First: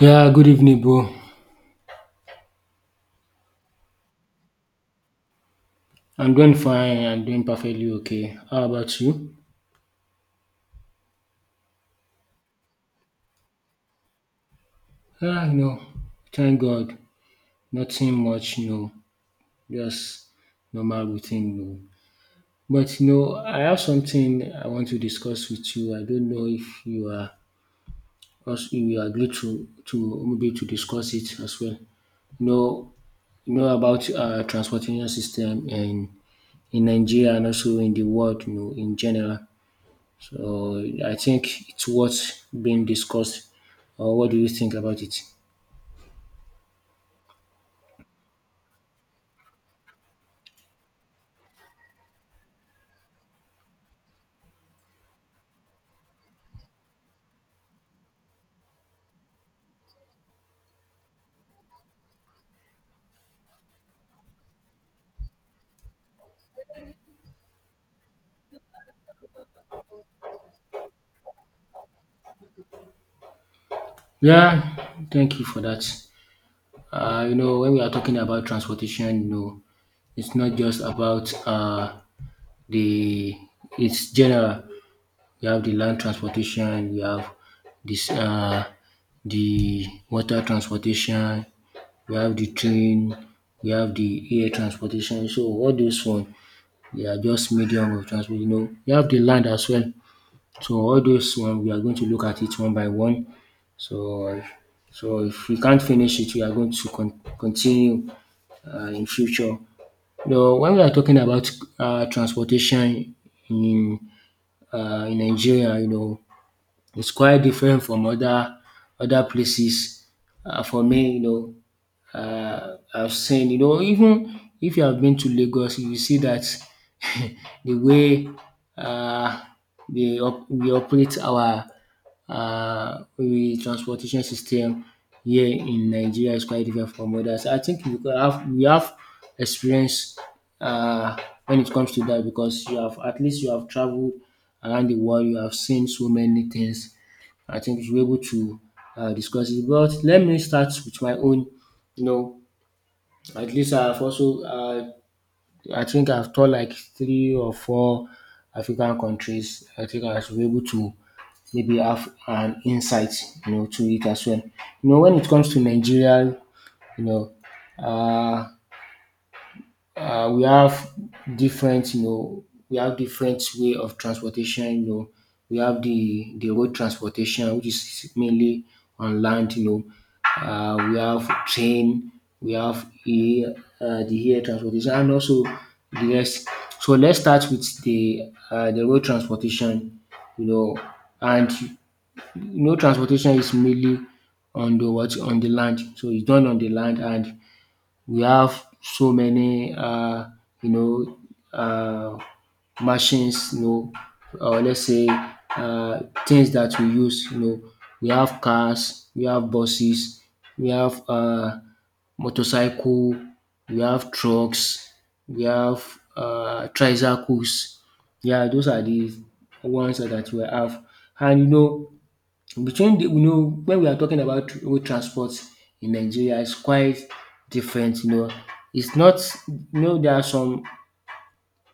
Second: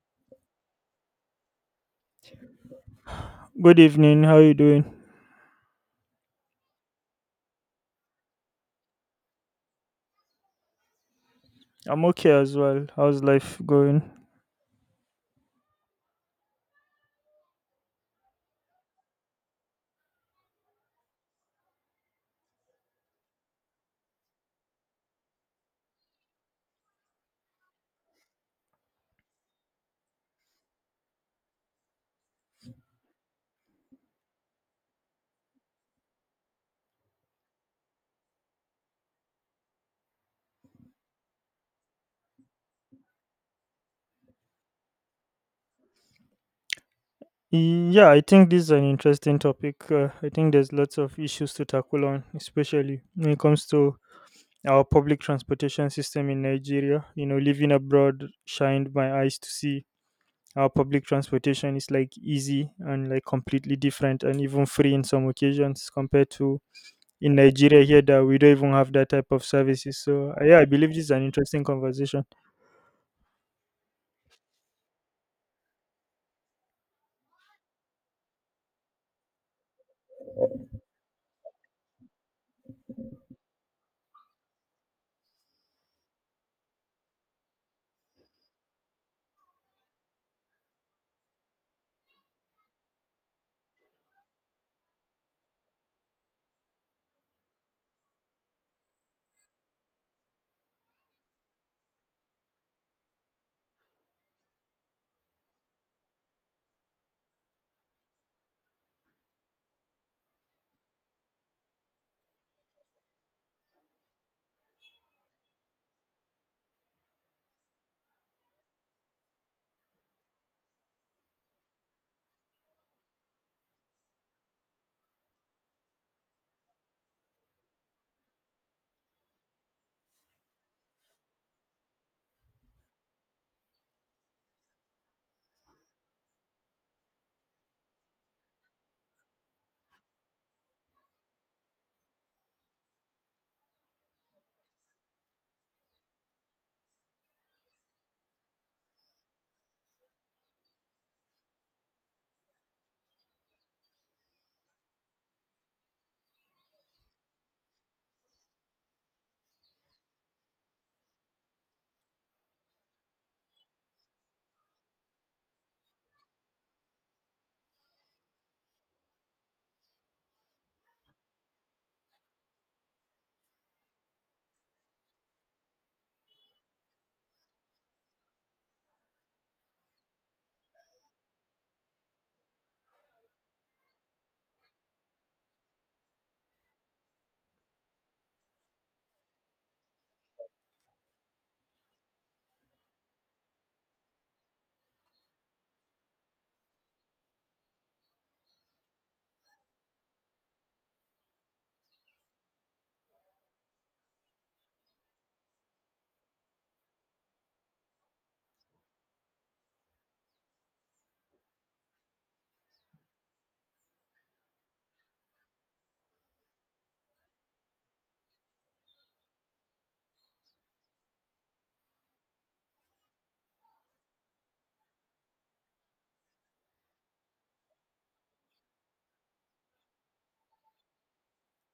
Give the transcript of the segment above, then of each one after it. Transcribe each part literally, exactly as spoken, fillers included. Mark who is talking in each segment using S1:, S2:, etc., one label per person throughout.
S1: Yeah, good evening, bro.
S2: Good evening. How you doing?
S1: I'm doing fine. I'm doing perfectly okay. How about you?
S2: I'm okay as well. How's life going?
S1: Yeah, you know, thank God. Nothing much, you know, just normal routine, you know. But you know, I have something I want to discuss with you. I don't know if you are also if you agree to to maybe to discuss it as well. You know, you know about uh, transportation system in in Nigeria and also in the world, you know, in general. So I think it's what's being discussed. Or what do you think about it?
S2: Yeah, I think this is an interesting topic. Uh, I think there's lots of issues to tackle on, especially when it comes to our public transportation system in Nigeria. You know, living abroad shined my eyes to see our public transportation is like easy and like completely different and even free in some occasions compared to in Nigeria here that we don't even have that type of services. So uh, yeah, I believe this is an interesting conversation.
S1: Yeah, thank you for that. Uh, you know, when we are talking about transportation, you know, it's not just about uh, the it's general. We have the land transportation, we have this uh, the water transportation, we have the train, we have the air transportation. So all those one, they are just medium of transport. You know, we have the land as well. So all those one we are going to look at it one by one. So so if we can't finish it, we are going to con- continue uh, in future. Now, when we are talking about uh, transportation in uh, in Nigeria, you know, it's quite different from other other places. Uh, for me, you know, uh, have seen. You know, even if you have been to Lagos, you will see that the way uh, they op- we operate our uh, we transportation system here in Nigeria is quite different from others. I think we could have we have experience uh, when it comes to that, because you have at least you have traveled around the world, you have seen so many things. I think we should be able to uh, discuss it. But let me start with my own. You know, at least I've also, uh, I think I've taught like three or four African countries. I think I should be able to maybe have an insight, you know, to it as well. You know, when it comes to Nigeria, you know, uh, uh, we have different, you know, we have different way of transportation. You know, we have the the road transportation, which is mainly on land. You know, uh, we have train, we have air, uh, the air transportation, and also the rest. So let's start with the uh, the road transportation. You know, and you know, transportation is mainly on the what on the land. So it's done on the land, and we have so many um you know um machines, you know or let's say um things that we use you know. We have cars, we have buses, we have um motorcycle, we have trucks, we have um tricycles. Yeah, those are the ones that we have. And you know between the you know, when we are talking about road transport in Nigeria, it's quite different, you know. It's not you know, there are some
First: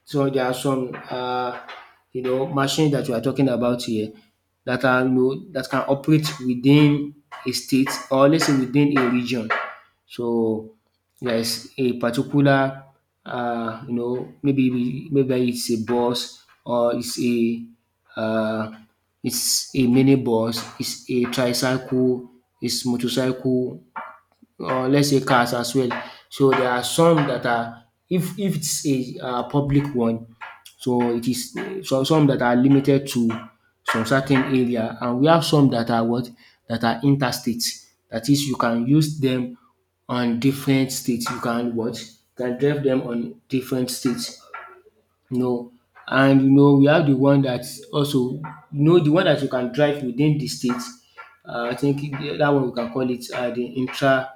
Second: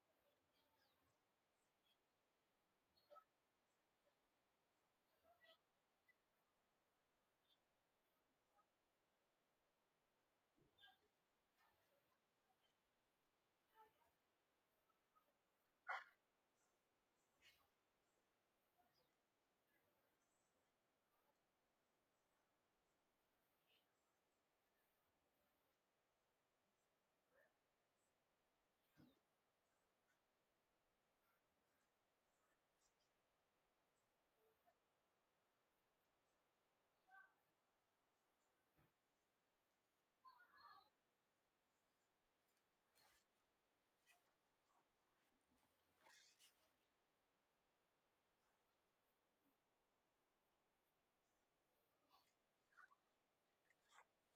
S1: so there are some uh, you know machines that we are talking about here that are you know, that can operate within a state, or let's say within a region. So there is a particular uh, you know maybe maybe it's a bus, or it's a uh, it's a mini bus, it's a tricycle, it's motorcycle, or let's say cars as well. So there are some that are, if if it's a uh, public one, so it is, some some that are limited to some certain area, and we have some that are what that are interstate. That is, you can use them on different states. You can what you can drive them on different states. No, and you know we have the one that also you know the one that you can drive within the state. Uh, I think it- that one we can call it uh, the intra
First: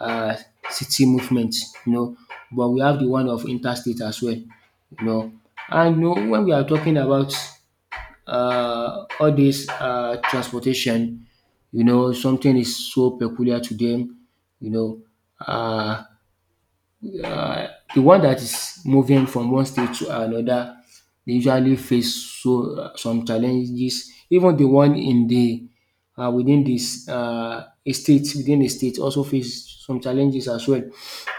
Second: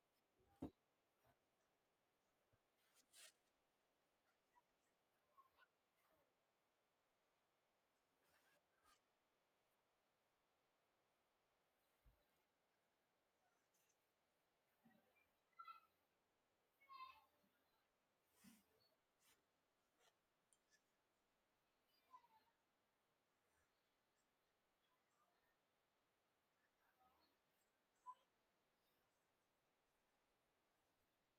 S1: uh, city movement. You know, but we have the one of interstate as well. You know, and you know when we are talking about uh, all this uh, transportation, you know something is so peculiar to them. You know, uh, the one that is moving from one state to another, they usually face so uh, some challenges. Even the one in the um within this um a state within a state also face some challenges as well.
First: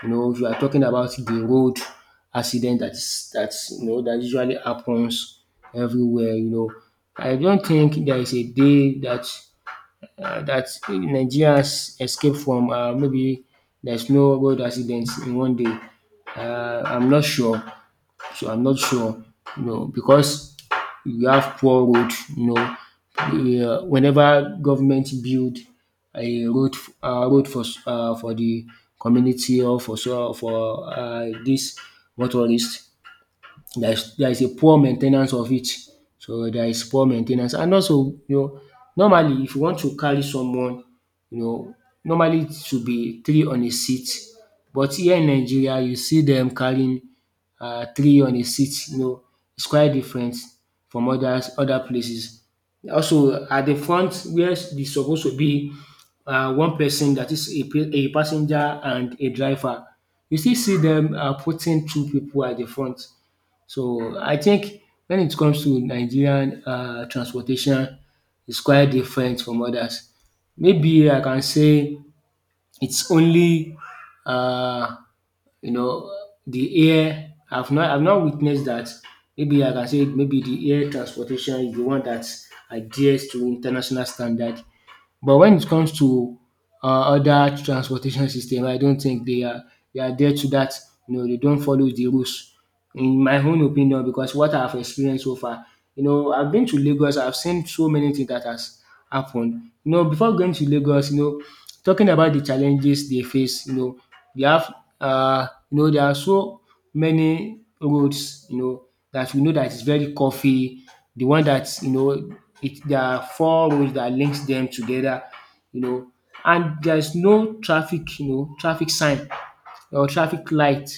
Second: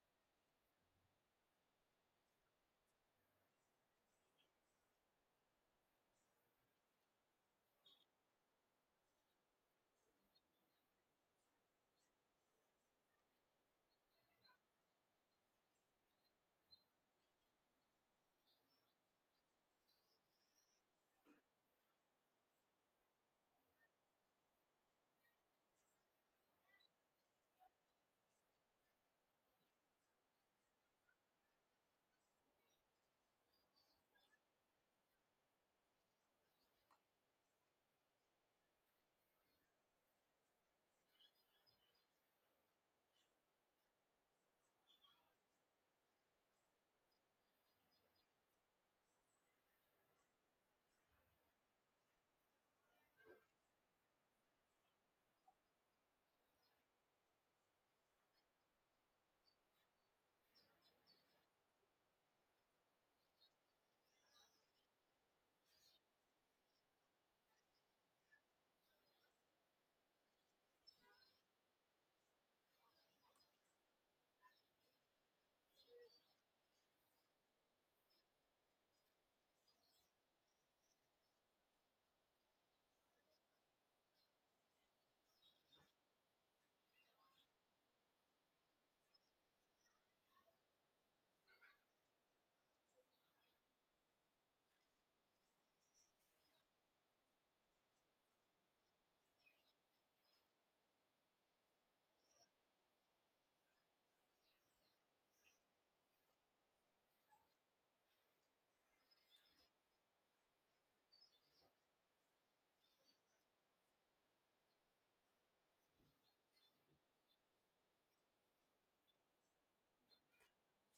S1: You know if you are talking about the road accident that is that you know that usually happens everywhere you know. I don't think there is a day that uh, that Nigerians escape from um maybe there's no road accidents in one day. Uh, I'm not sure. So I'm not sure. No, because we have poor road. You know, We, uh, whenever government build a road, f- uh, road for s- uh, for the community, or for so for uh, this motorist, there is there is a poor main ten ance of it. So there is poor main ten ance, and also you know normally, if you want to carry someone you know normally it should be three on a seat, but here in Nigeria you see them carrying um three on a seat you know it's quite different from others other places. Also, at the front where where is supposed to be um one person, that is is a pa- a passenger and a driver, you still see them um putting two people at the front. So I think when it comes to Nigerian uh transportation, it's quite different from others. Maybe I can say it's only uh you know the air. I've not I've not witnessed that. Maybe I can say maybe the air transportation is the one that adheres to international standard, but when it comes to uh, other transportation system, I don't think they are, they are there to that. You know, they don't follow the rules. In my own opinion, because what I've experienced so far, you know, I've been to Lagos. I've seen so many things that has happened. You know, before going to Lagos, you know, talking about the challenges they face. You know, they have uh, you know, they are so many roads, you know, that we know that is very coffee. the one that, you know, it, there are four roads that links them together, you know, and there's no traffic, you know, traffic sign or traffic light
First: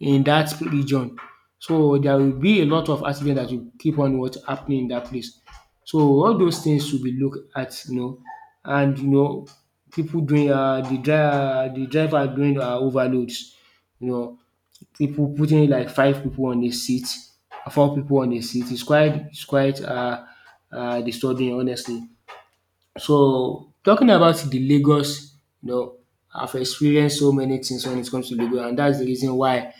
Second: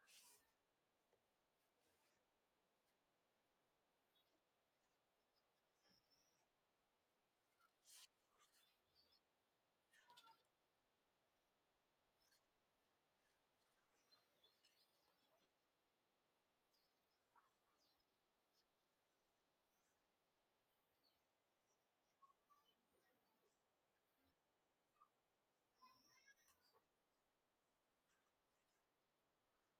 S1: in that region. So there will be a lot of accident that will keep on what happening in that place. So all those things should be looked at, you know, and you know, people doing uh, the driver, the driver doing uh, overloads, you know, people putting like five people on a seat, four people on a seat. It's quite it's quite uh, uh, disturbing, honestly. So talking about the Lagos, you know, I've experienced so many things when it comes to Lagos, and that's the reason why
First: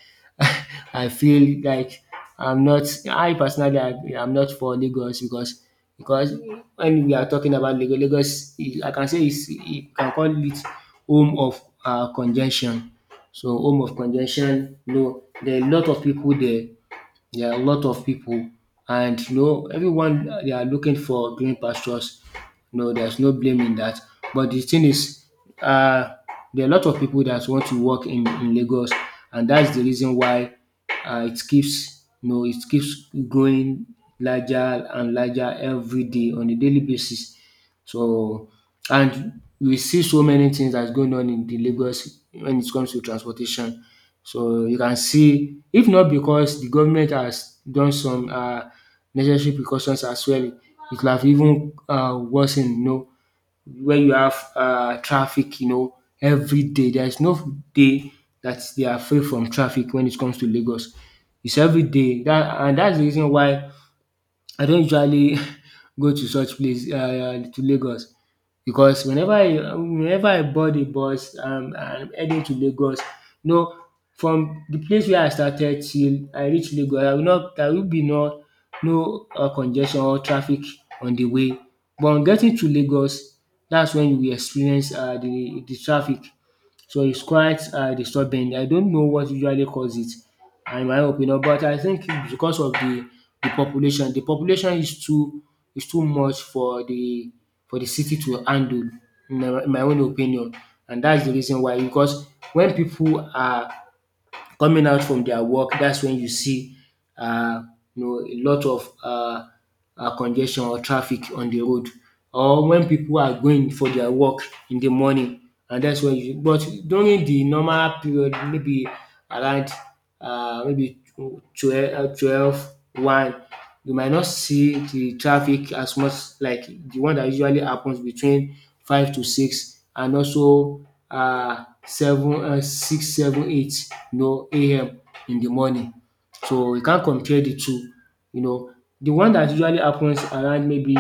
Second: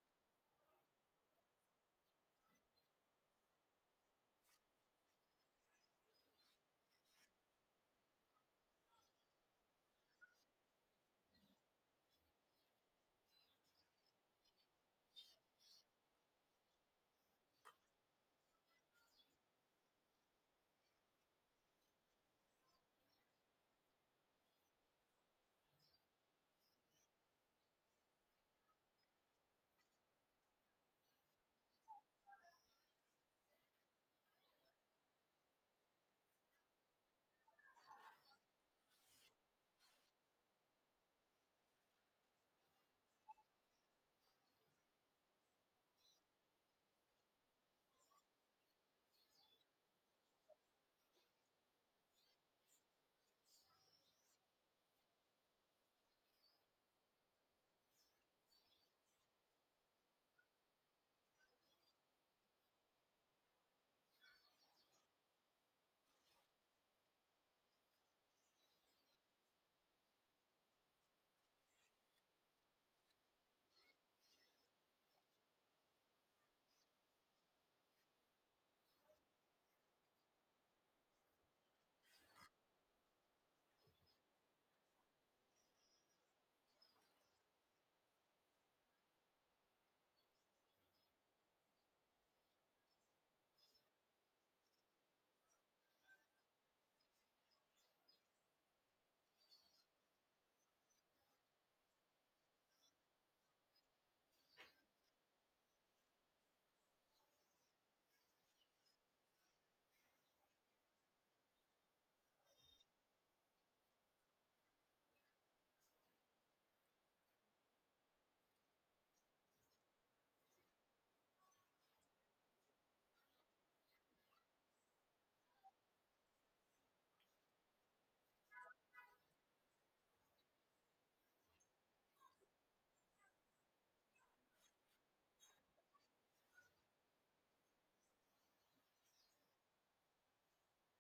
S1: I feel like I'm not. I personally, I, I'm not for Lagos, because because when we are talking about Lagos, Lagos, is- I can say it's, you can call it home of uh, congestion. So home of congestion, you know, there are a lot of people there. There are a lot of people, and you know, everyone uh, they are looking for green pastures. No, there's no blame in that. But the thing is, uh, there are a lot of people that want to work in, in Lagos, and that's the reason why uh, it keeps you know it keeps growing larger and larger every day on a daily basis. So, and we see so many things that's going on in the Lagos when it comes to transportation. So you can see, if not because the government has done some um necessary precautions as well, it could have even um worsen, you know, when you have um traffic, you know, every day. There is no day that they are free from traffic when it comes to Lagos. It's every day, that, and that's the reason why I don't usually go to such place um to Lagos, because whenever I whenever I board a bus, um I'm heading to Lagos, you know from the place where I started till I reach Lagos, I will not there will be no no um congestion or traffic on the way. But on getting to Lagos, that's when you will experience um the the traffic, so it's quite uh, disturbing. I don't know what usually causes it, in my opinion, but I think it's because of the, the population, the population. Is too is too much for the for the city to handle, in my, in my own opinion, and that's the reason why. Because when people are coming out from their work, that's when you see um you know a lot of um congestion or traffic on the road, or when people are going for their work in the morning. And that's when you but During the normal period, maybe around um maybe twelve, twelve one, you might not see the traffic as much, like the one that usually happens between five to six, and also uh seven, um six, seven, eight, you know A M in the morning. So you can't compare the two, you know. The one that usually happens around maybe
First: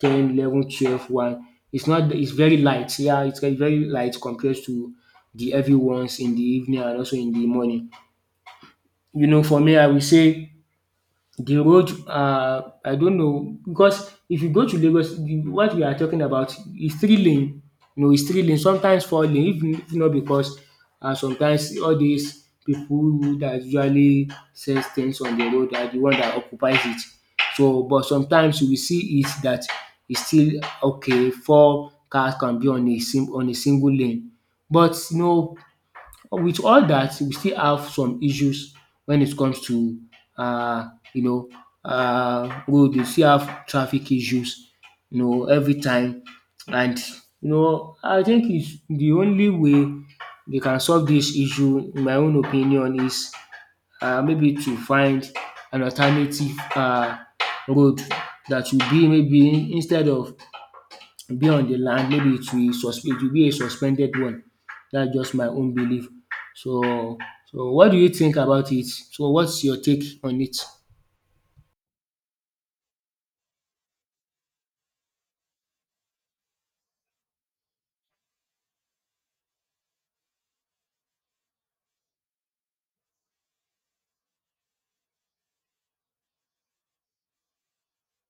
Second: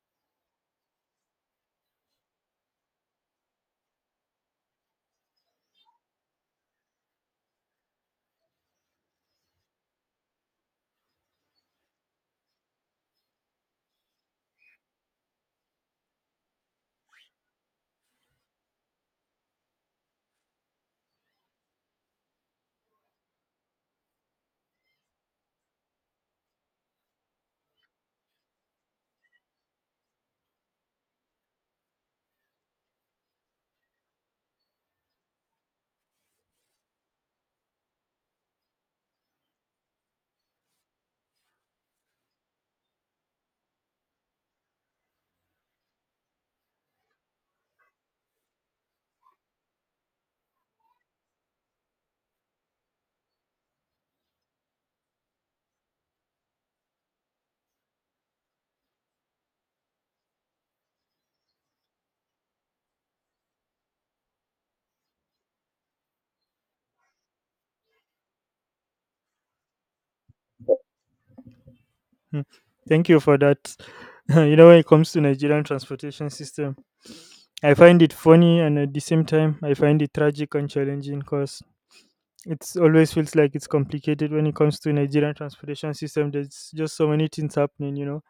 S1: ten, eleven, twelve, one, It's not it's very light, yeah, it's like very light compared to the heavy ones in the evening and also in the morning. You know, for me, I will say the road, um I don't know, because if you go to Lagos, the what we are talking about is three lane, you know, is three lane, sometimes four lane, if if not because um sometimes all these people that usually sells things on the road are the one that occupies it. So but sometimes you will see it that it's still okay, four cars can be on a sim on a single lane. But you know, with all that, we still have some issues when it comes to uh, you know uh, road. We still have traffic issues, you know, every time. And you know I think it's the only way they can solve this issue, in my own opinion, is um maybe to find an alternative uh, road that will be, maybe instead of be on the land, maybe it will sus- it will be a suspended one. That's just my own belief. So, so what do you think about it? So, what's your take on it?
S2: Hmm. Thank you for that. You know, when it comes to Nigerian transportation system, I find it funny and at the same time I find it tragic and challenging because it's always feels like it's complicated when it comes to Nigerian transportation system. There's just so many things happening, you know,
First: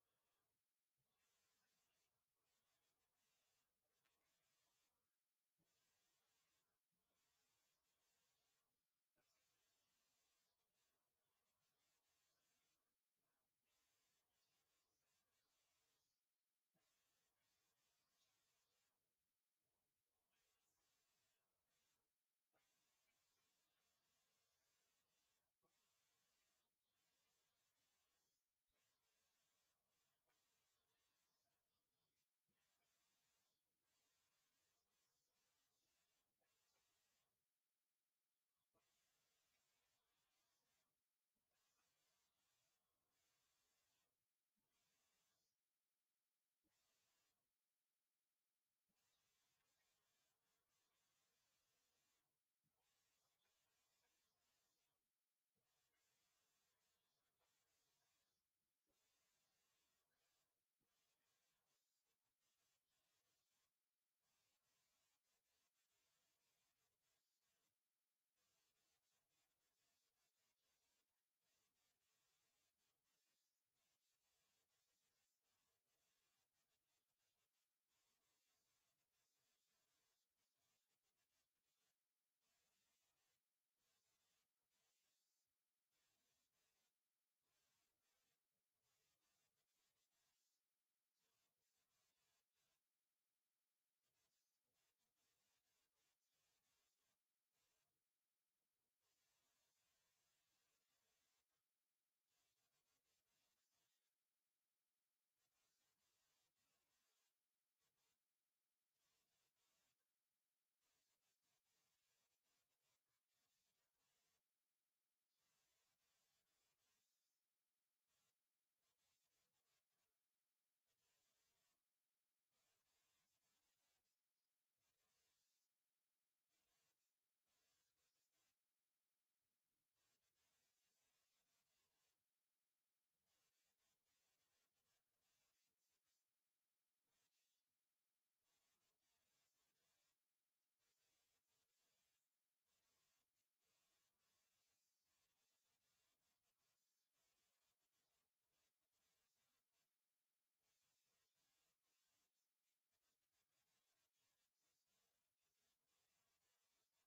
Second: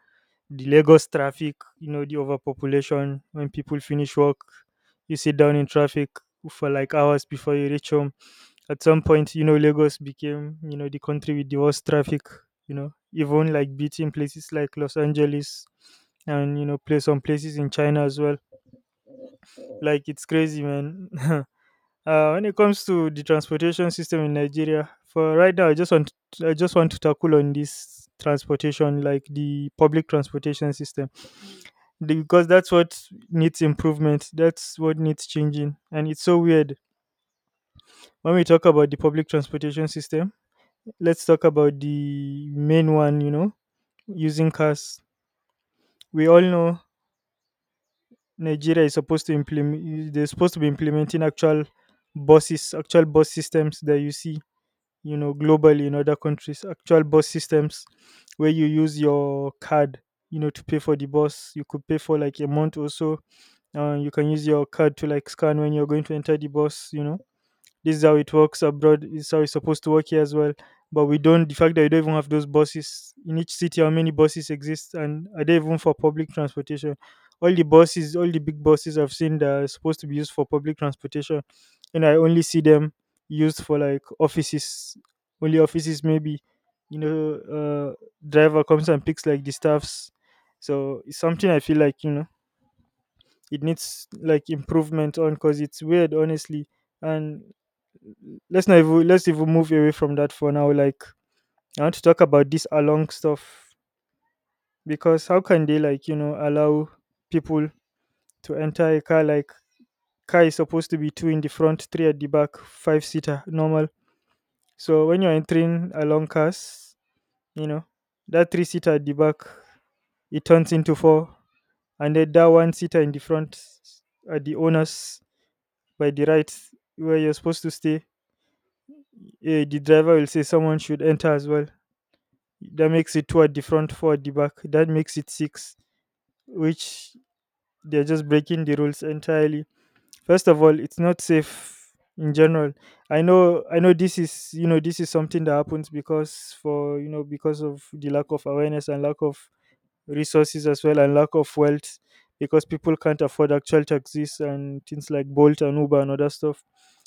S2: the Lagos traffic, you know, the overpopulation when people finish work, you sit down in traffic for like hours before you reach home. At some point, you know, Lagos became, you know, the country with the worst traffic, you know, even like beating places like Los Angeles and, you know, place some places in China as well. Like it's crazy, man. Uh, when it comes to the transportation system in Nigeria, for right now, I just want I just want to tackle on this transportation, like the public transportation system because that's what needs improvement. That's what needs changing. And it's so weird. When we talk about the public transportation system, let's talk about the main one, you know, using cars. We all know Nigeria is supposed to implement, they're supposed to be implementing actual buses, actual bus systems that you see, you know, globally in other countries, actual bus systems where you use your card, you know, to pay for the bus. You could pay for like a month or so. Uh, you can use your card to like scan when you're going to enter the bus, you know. This is how it works abroad. This is how it's supposed to work here as well. But we don't. The fact that we don't even have those buses in each city. How many buses exist and are they even for public transportation? All the buses, all the big buses I've seen that are supposed to be used for public transportation, and I only see them used for like offices, only offices. Maybe, you know, uh driver comes and picks like the staffs. So it's something I feel like, you know, it needs like improvement on because it's weird, honestly. And let's not even let's even move away from that for now. Like, I want to talk about this along stuff because how can they, like, you know, allow people to enter a car? Like, car is supposed to be two in the front, three at the back, five seater normal. So when you're entering along cars, you know, that three seater at the back, it turns into four, and then that one seater in the front at the owners by the right where you're supposed to stay, eh, the driver will say someone should enter as well. That makes it two at the front, four at the back. That makes it six, which, they're just breaking the rules entirely. First of all, it's not safe in general. I know, I know this is, you know, this is something that happens because for, you know, because of the lack of awareness and lack of resources as well and lack of wealth because people can't afford actual taxis and things like Bolt and Uber and other stuff.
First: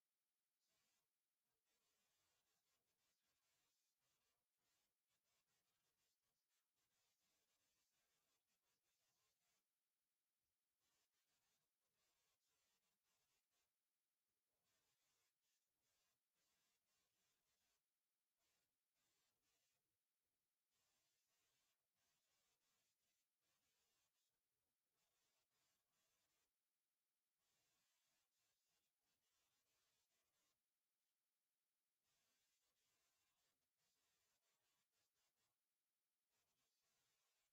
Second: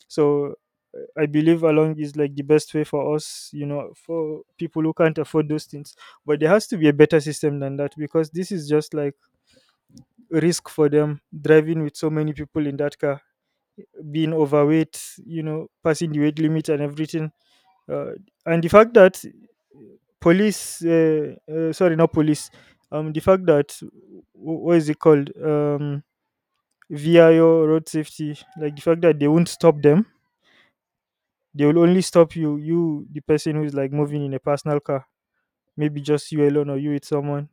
S2: So uh, I believe along is like the best way for us, you know, for people who can't afford those things. But there has to be a better system than that because this is just like a risk for them driving with so many people in that car, being overweight, you know, passing the weight limit and everything. Uh, and the fact that police, uh, uh, sorry, not police, um, the fact that wh- what is it called, um, V I O road safety, like the fact that they won't stop them, they will only stop you, you, the person who is like moving in a personal car, maybe just you alone or you with someone,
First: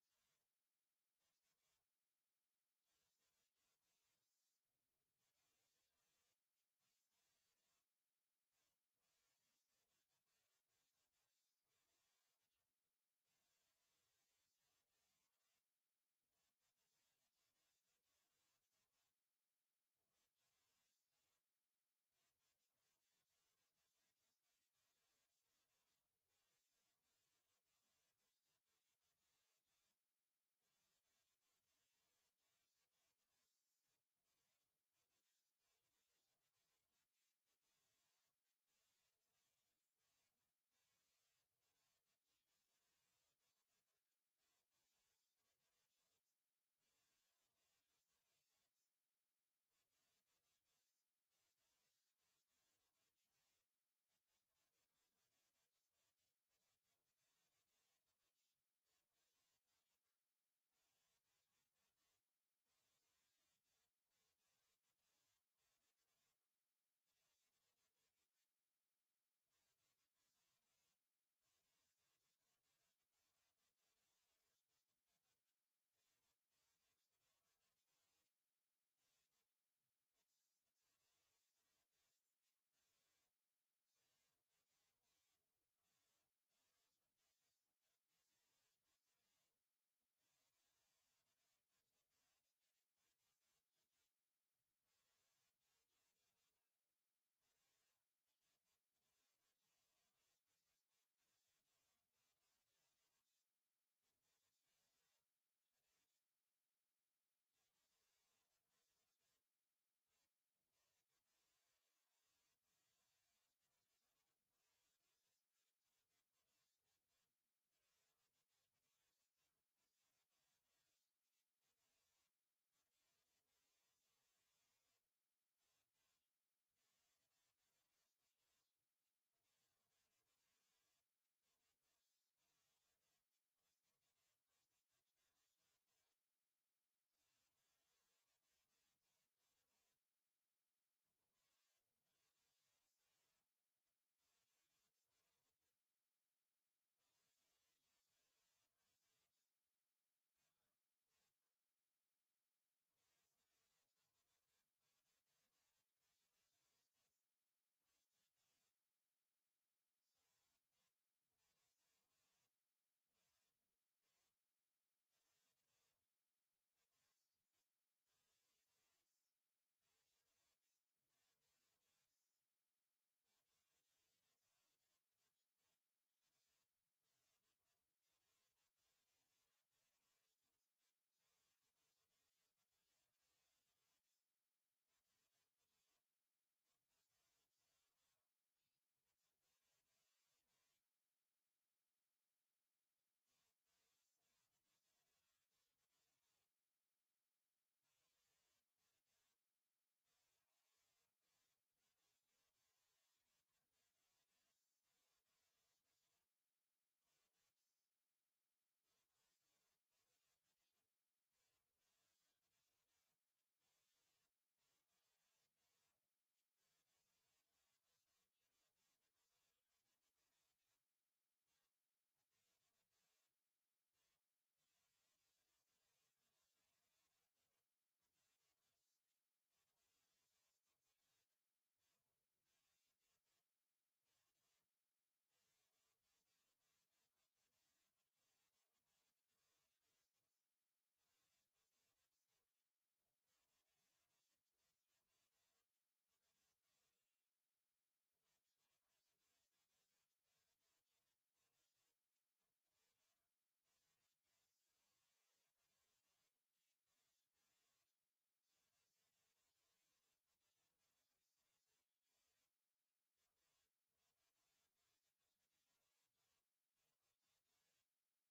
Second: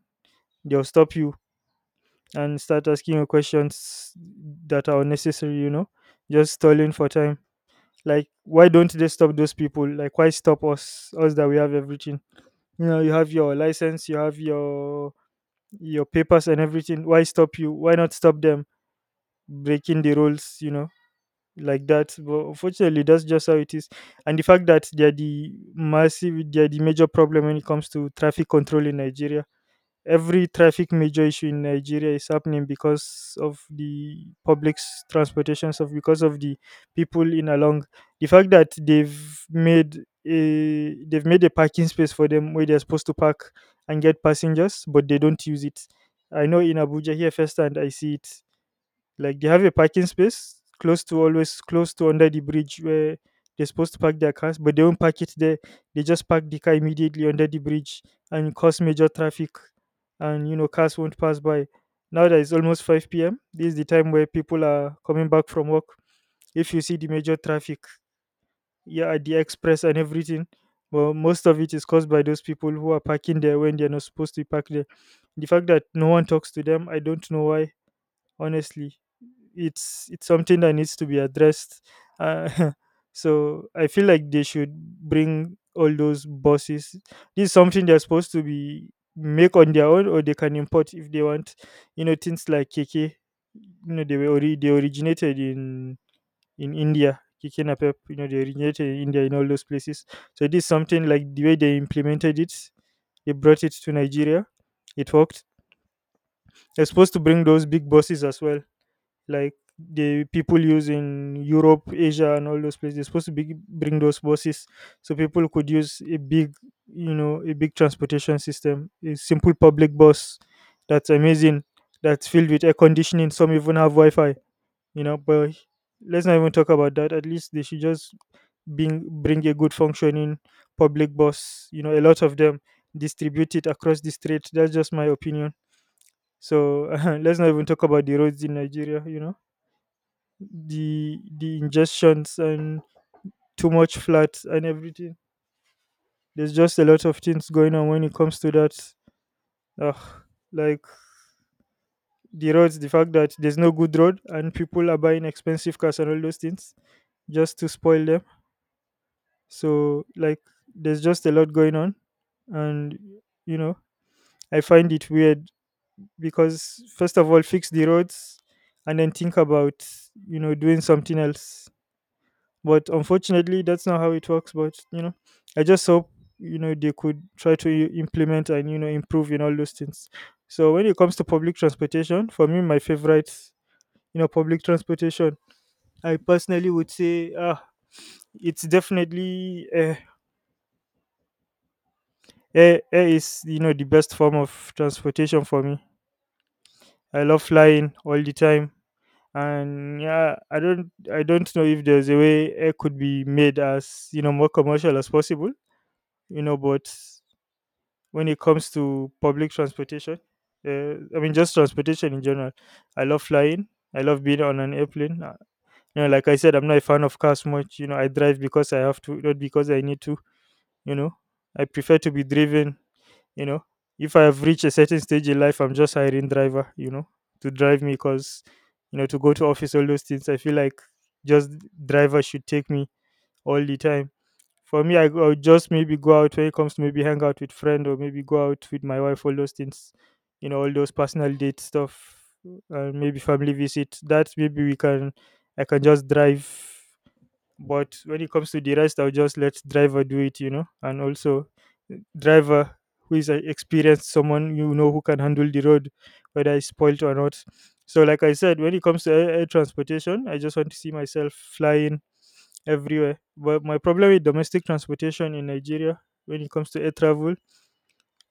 S2: they'll stop you and start asking you questions that are unnecessary, you know, just stalling for time. Like, why don't they stop those people? Like, why stop us, us that we have everything? You know, you have your license, you have your your papers and everything. Why stop you? Why not stop them breaking the rules, you know, like that? But unfortunately, that's just how it is. And the fact that they're the massive they're the major problem when it comes to traffic control in Nigeria. Every traffic major issue in Nigeria is happening because of the public's transportation stuff, because of the people in along. The fact that they've made a they've made a parking space for them where they're supposed to park and get passengers, but they don't use it. I know in Abuja here firsthand I see it, like they have a parking space close to, always close to under the bridge where they're supposed to park their cars, but they do not park it there. They just park the car immediately under the bridge and cause major traffic, and you know, cars won't pass by. Now that it's almost five p m. This is the time where people are coming back from work. If you see the major traffic, yeah, at the express and everything, well, most of it is caused by those people who are parking there when they're not supposed to park there. The fact that no one talks to them, I don't know why, honestly. It's it's something that needs to be addressed. uh, so I feel like they should bring all those bosses. This is something they're supposed to be make on their own, or they can import if they want, you know, things like KK. You know, they were ori- they originated in in India. KK, napep, you know, they originated in India, in all those places. So this is something, like the way they implemented it, they brought it to Nigeria, it worked. They're supposed to bring those big bosses as well, like the people use in Europe, Asia, and all those places. They're supposed to be, bring those buses, so people could use a big, you know, a big transportation system, a simple public bus that's amazing, that's filled with air conditioning. Some even have Wi-Fi, you know. But let's not even talk about that. At least they should just bring bring a good functioning public bus. You know, a lot of them distribute it across the street. That's just my opinion. So let's not even talk about the roads in Nigeria. You know, the the ingestions and too much flat and everything. There's just a lot of things going on when it comes to that. Ugh, like the roads, the fact that there's no good road and people are buying expensive cars and all those things just to spoil them. So like there's just a lot going on, and you know, I find it weird because first of all, fix the roads and then think about, you know, doing something else. But unfortunately, that's not how it works. But you know, I just hope, you know, they could try to i- implement and, you know, improve in all those things. So when it comes to public transportation, for me, my favorite, you know, public transportation, I personally would say, ah, it's definitely uh, air. Air is, you know, the best form of transportation for me. I love flying all the time. And yeah, i don't I don't know if there's a way air could be made as, you know, more commercial as possible, you know, but when it comes to public transportation. Uh, I mean, just transportation in general. I love flying. I love being on an airplane. Uh, You know, like I said, I'm not a fan of cars much. You know, I drive because I have to, not because I need to. You know, I prefer to be driven. You know, if I have reached a certain stage in life, I'm just hiring driver. You know, to drive me because, you know, to go to office, all those things. I feel like just driver should take me all the time. For me, I go I'll just maybe go out when it comes to maybe hang out with friend or maybe go out with my wife. All those things, you know, all those personal date stuff, and maybe family visit. That maybe we can, I can just drive. But when it comes to the rest, I'll just let driver do it, you know. And also, uh, driver who is an experienced someone, you know, who can handle the road, whether it's spoiled or not. So, like I said, when it comes to air, air transportation, I just want to see myself flying everywhere. But my problem with domestic transportation in Nigeria when it comes to air travel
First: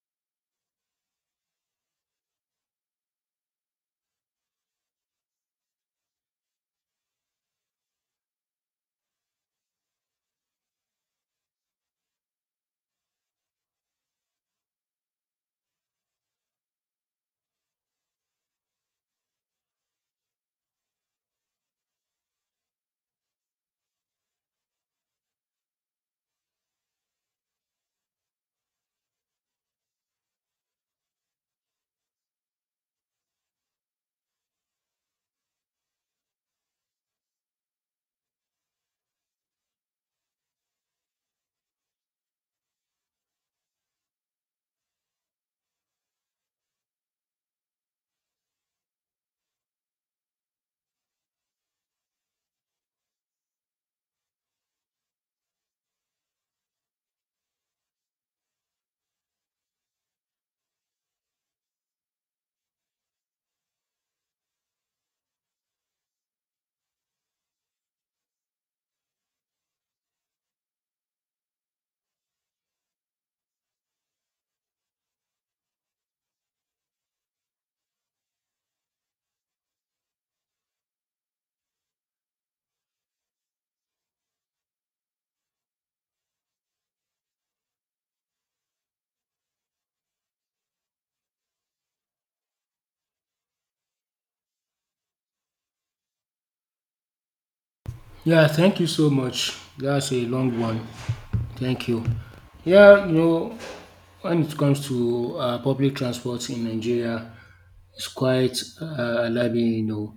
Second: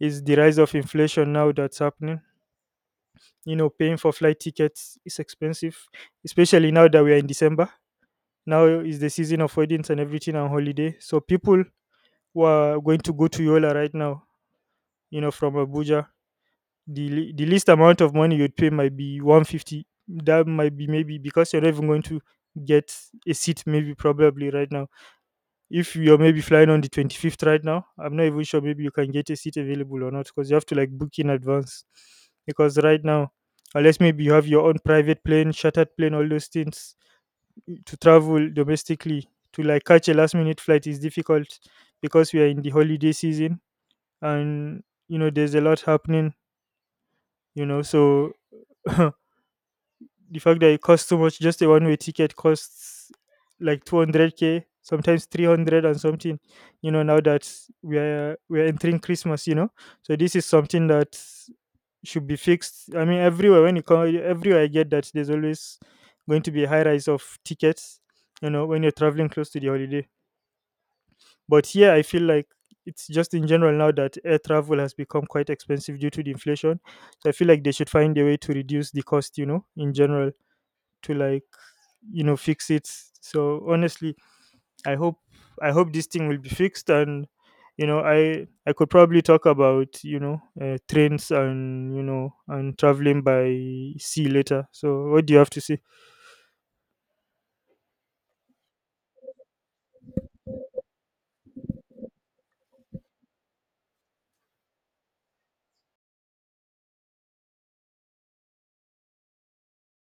S2: is the rise of inflation now that's happening. You know, paying for flight tickets is expensive, especially now that we are in December. Now is the season of weddings and everything on holiday. So people who are going to go to Yola right now, you know, from Abuja, the le- the least amount of money you'd pay might be one fifty. That might be maybe because you're not even going to get a seat, maybe probably right now. If you're maybe flying on the twenty-fifth right now, I'm not even sure maybe you can get a seat available or not, because you have to like book in advance. Because right now, unless maybe you have your own private plane, chartered plane, all those things, to travel domestically, to like catch a last minute flight is difficult because we are in the holiday season, and you know there's a lot happening, you know, so the fact that it costs so much, just a one way ticket costs like two hundred k, sometimes three hundred and something, you know, now that we're we're entering Christmas, you know. So this is something that should be fixed. I mean, everywhere when you come, everywhere, I get that there's always going to be a high rise of tickets, you know, when you're traveling close to the holiday. But here I feel like it's just in general now that air travel has become quite expensive due to the inflation. So I feel like they should find a way to reduce the cost, you know, in general, to like, you know, fix it. So honestly, i hope i hope this thing will be fixed, and you know, i i could probably talk about, you know, uh, trains and, you know, and traveling by sea later. So what do you have to say?
S1: Yeah, thank you so much. That's a long one. Thank you. Yeah, you know, when it comes to uh, public transport in Nigeria, it's quite uh, alarming. You know,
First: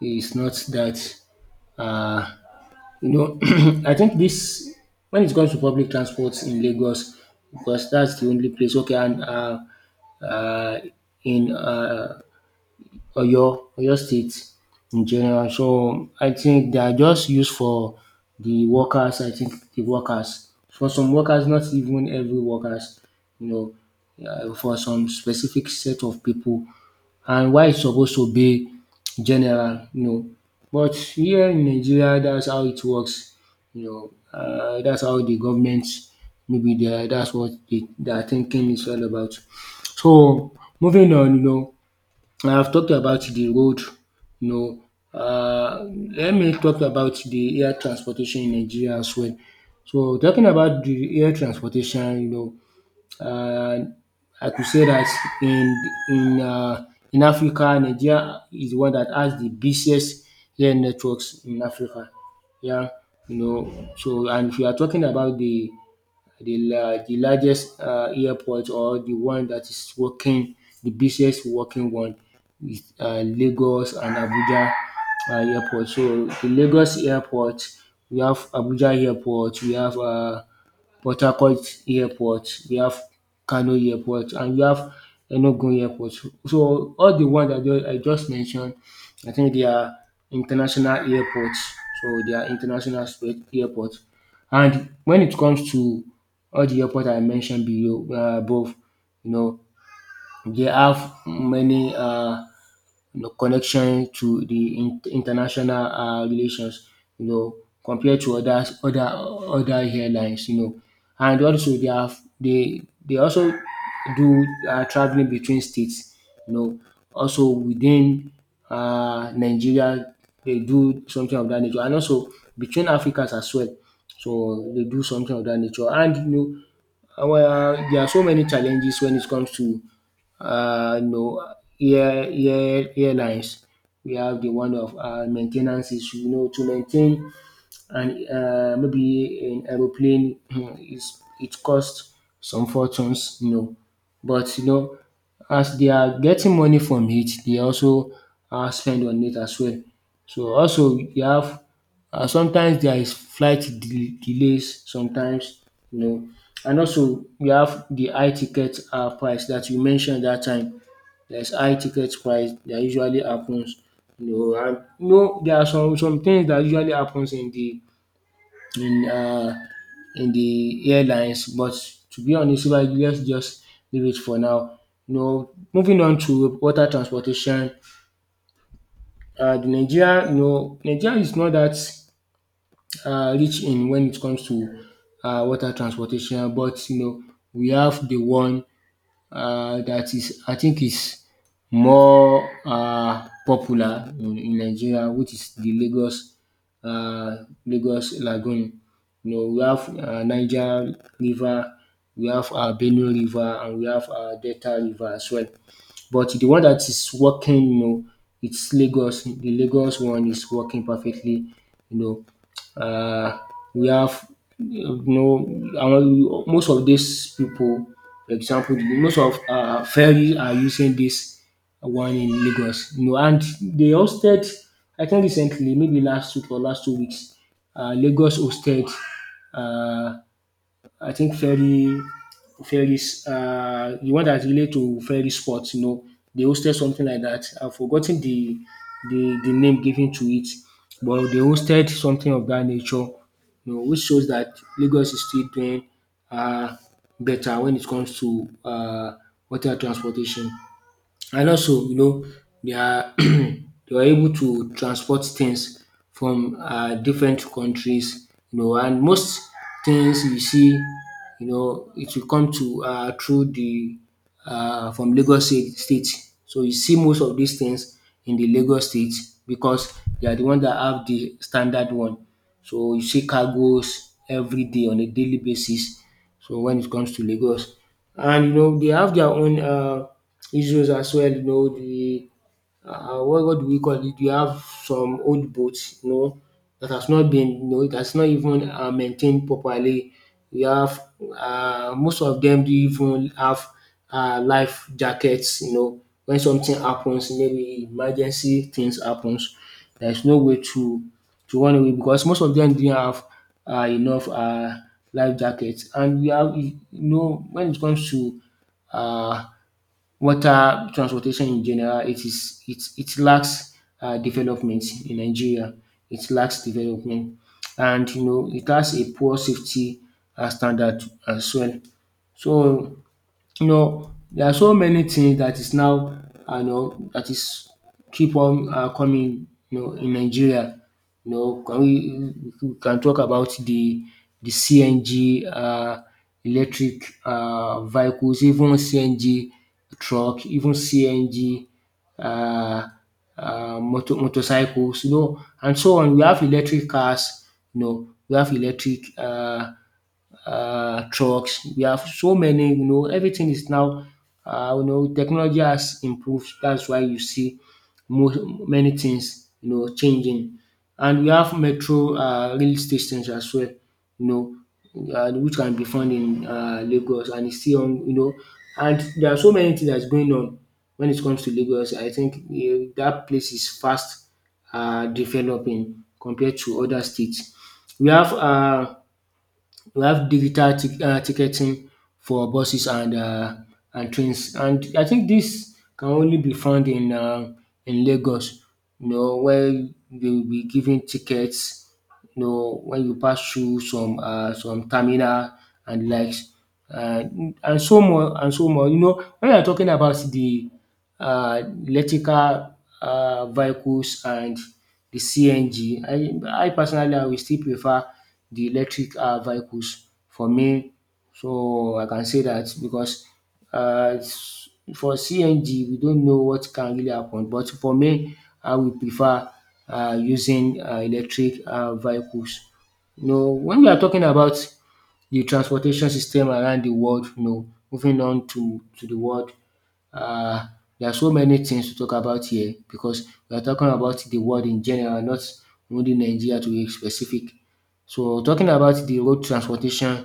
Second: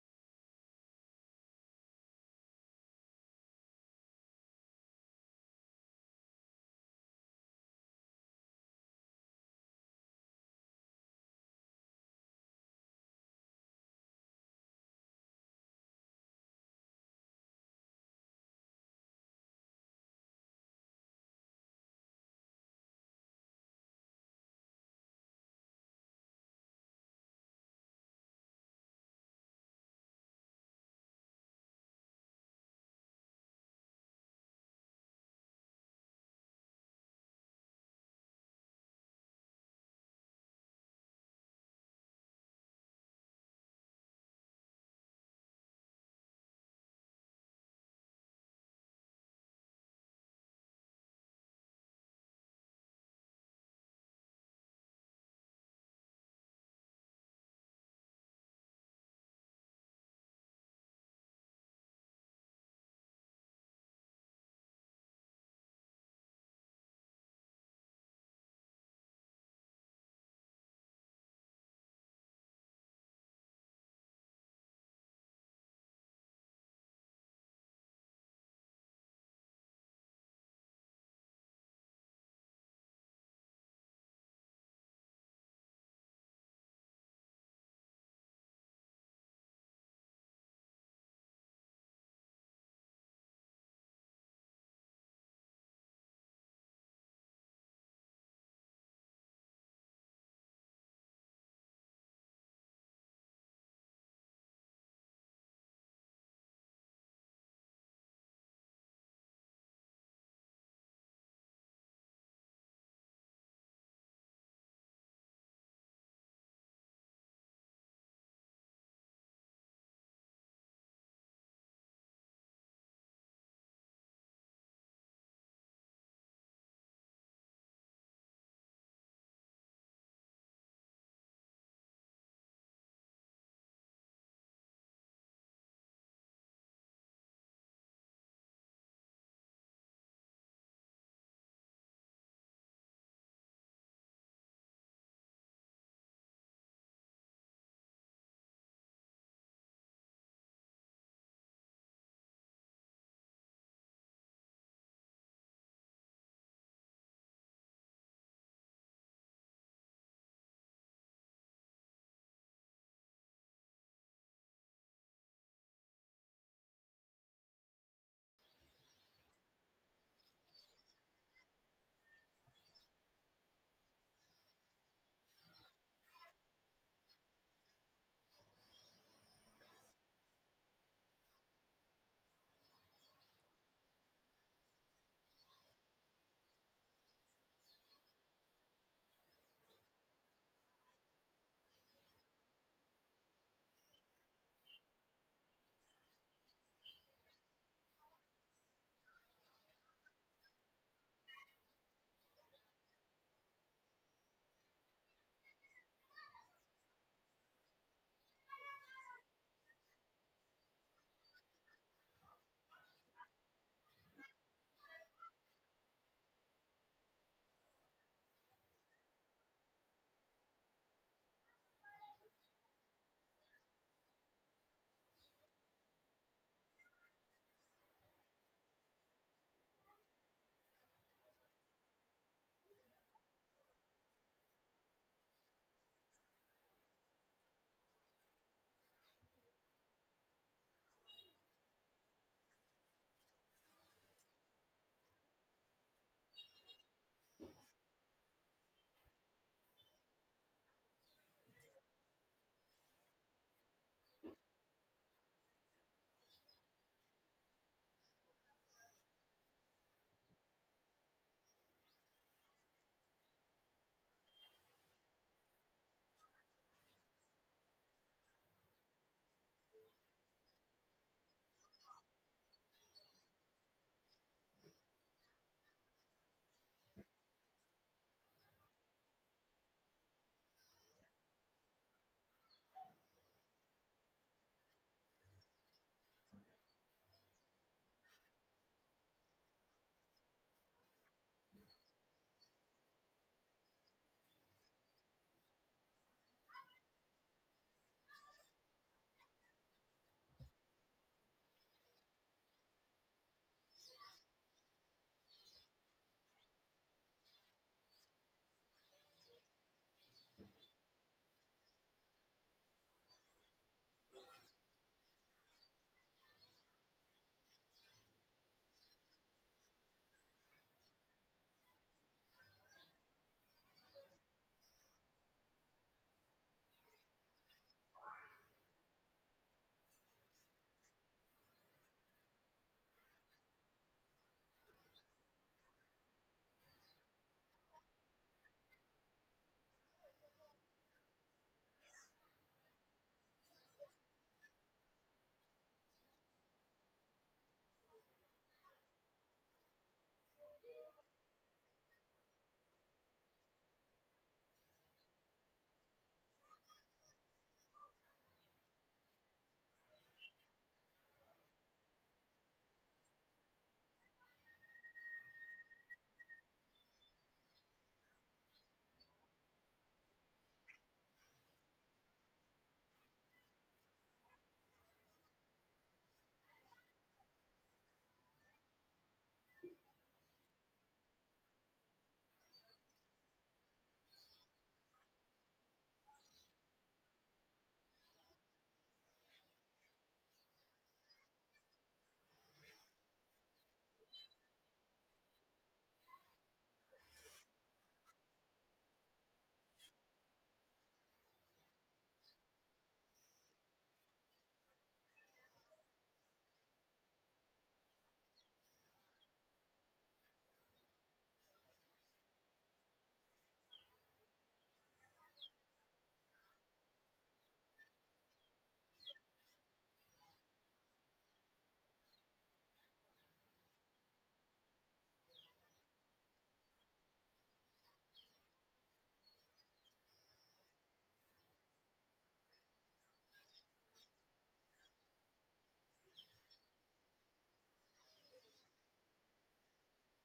S1: it's not that uh, You know, I think this when it comes to public transport in Lagos, because that's the only place. Okay, and uh, uh, in uh, Oyo, Oyo State in general. So I think they are just used for the workers. I think the workers for some workers, not even every workers. You know, uh, for some specific set of people, and why it's supposed to be general, you know. But here in Nigeria, that's how it works, you know. Uh, that's how the government, maybe they are- that's what they, their thinking is all about. So moving on, you know, I've talked about the road, you know. Uh, Let me talk about the air transportation in Nigeria as well. So talking about the air transportation, you know, uh, I could say that in in uh, in Africa, Nigeria is the one that has the busiest air networks in Africa. Yeah, you know. So and if you are talking about the the la- the largest uh, airport, or the one that is working, the busiest working one is uh, Lagos and Abuja uh, airport. So the Lagos airport, we have Abuja airport, we have uh, Port Harcourt airport, we have Kano airport, and we have Enugu airport. So all the ones that ju- I just mentioned, I think they are international airports. So they are international sp- airports. And when it comes to all the airport I mentioned below uh, above, you know, they have many uh, you know, connection to the in- international uh, relations, you know, compared to other other other airlines, you know. And also they have they they also do uh, traveling between states, you know, also within uh, Nigeria. They do something of that nature, and also between Africans as well. So they do something of that nature. And you know, uh, well, there are so many challenges when it comes to uh, no year year airlines. We have the one of uh, maintenance ten issue. You know, to maintain and uh, maybe an aeroplane is, it costs some fortunes, you know. But you know, as they are getting money from it, they also uh, spend on it as well. So also you have, uh, sometimes there is flight de- delays, sometimes, you know. And also you have the high ticket uh, price that you mentioned that time. There's high ticket price that usually happens, you know. And you know there are some some things that usually happens in the in uh, in the airlines, but to be honest, um let's just leave it for now. You know, moving on to water transportation, uh, the Nigeria you know Nigeria is not that uh rich in, when it comes to uh water transportation. But you know, we have the one uh, that is, I think, is more uh, popular in, in Nigeria, which is the Lagos, uh, Lagos Lagoon. You know, we have uh, Niger River, we have uh, Benue River, and we have uh, Delta River as well. But the one that is working, you know, it's Lagos. The Lagos one is working perfectly. You know, uh, we have, you know, our- most of these people, for example, most of uh, ferry are using this one in Lagos. You know, and they hosted, I think recently, maybe last week or last two weeks, uh, Lagos hosted. Uh, I think ferry, ferry, uh, The one that relate to ferry sports, you know, they hosted something like that. I've forgotten the the, the name given to it, but they hosted something of that nature, you know, which shows that Lagos is still doing uh, better when it comes to uh, water transportation. And also, you know, they are they were able to transport things from uh, different countries, you know. And most things you see, you know, it will come to uh, through the uh, from Lagos state, state. So you see most of these things in the Lagos state, because they are the ones that have the standard one. So you see cargoes every day on a daily basis. So when it comes to Lagos, and you know, they have their own uh, issues as well. You know, the uh, what, what do we call it? We have some old boats, you know, that has not been, you know, that's not even uh, maintained properly. We have, uh, most of them do even have uh, life jackets, you know. When something happens, maybe emergency things happens, there's no way to to run away, because most of them didn't have uh, enough uh, life jackets. And we have, you know, when it comes to uh, water transportation in general, it is it it lacks um development in Nigeria. It lacks development, and you know, it has a poor safety um standard as well. So you know, there are so many things that is now, um you know that is keep on um coming, you know, in Nigeria. You know can we we can talk about the the C N G um electric um vehicles, even C N G truck, even C N G um um motor motorcycles, you know, and so on. We have electric cars, you know, we have electric um um trucks, we have so many, you know. Everything is now, um you know technology has improved. That's why you see most many things, you know, changing. And we have metro um rail stations as well, you know, um which can be found in um Lagos, and it's still on, you know. And there are so many things that's going on when it comes to Lagos. I think um dat place is fast um developing compared to other states. We have um we have digital tic- uh, ticketing for buses, and uh, and trains, and I think this can only be found in uh, in Lagos. You know, where they will be giving tickets. You know, when you pass through some uh, some terminal and likes, uh, and so more and so more. You know, when you're talking about the uh, electrical uh, vehicles and the C N G, I, I personally, I will still prefer the electric uh, vehicles for me. So I can say that because, uh, s- for C N G, we don't know what can really happen. But for me, I will prefer uh, using uh, electric uh, vehicles. You know, when we are talking about the transportation system around the world, you know, moving on to, to the world, uh, there are so many things to talk about here, because we are talking about the world in general, not only Nigeria to be specific. So talking about the road transportation,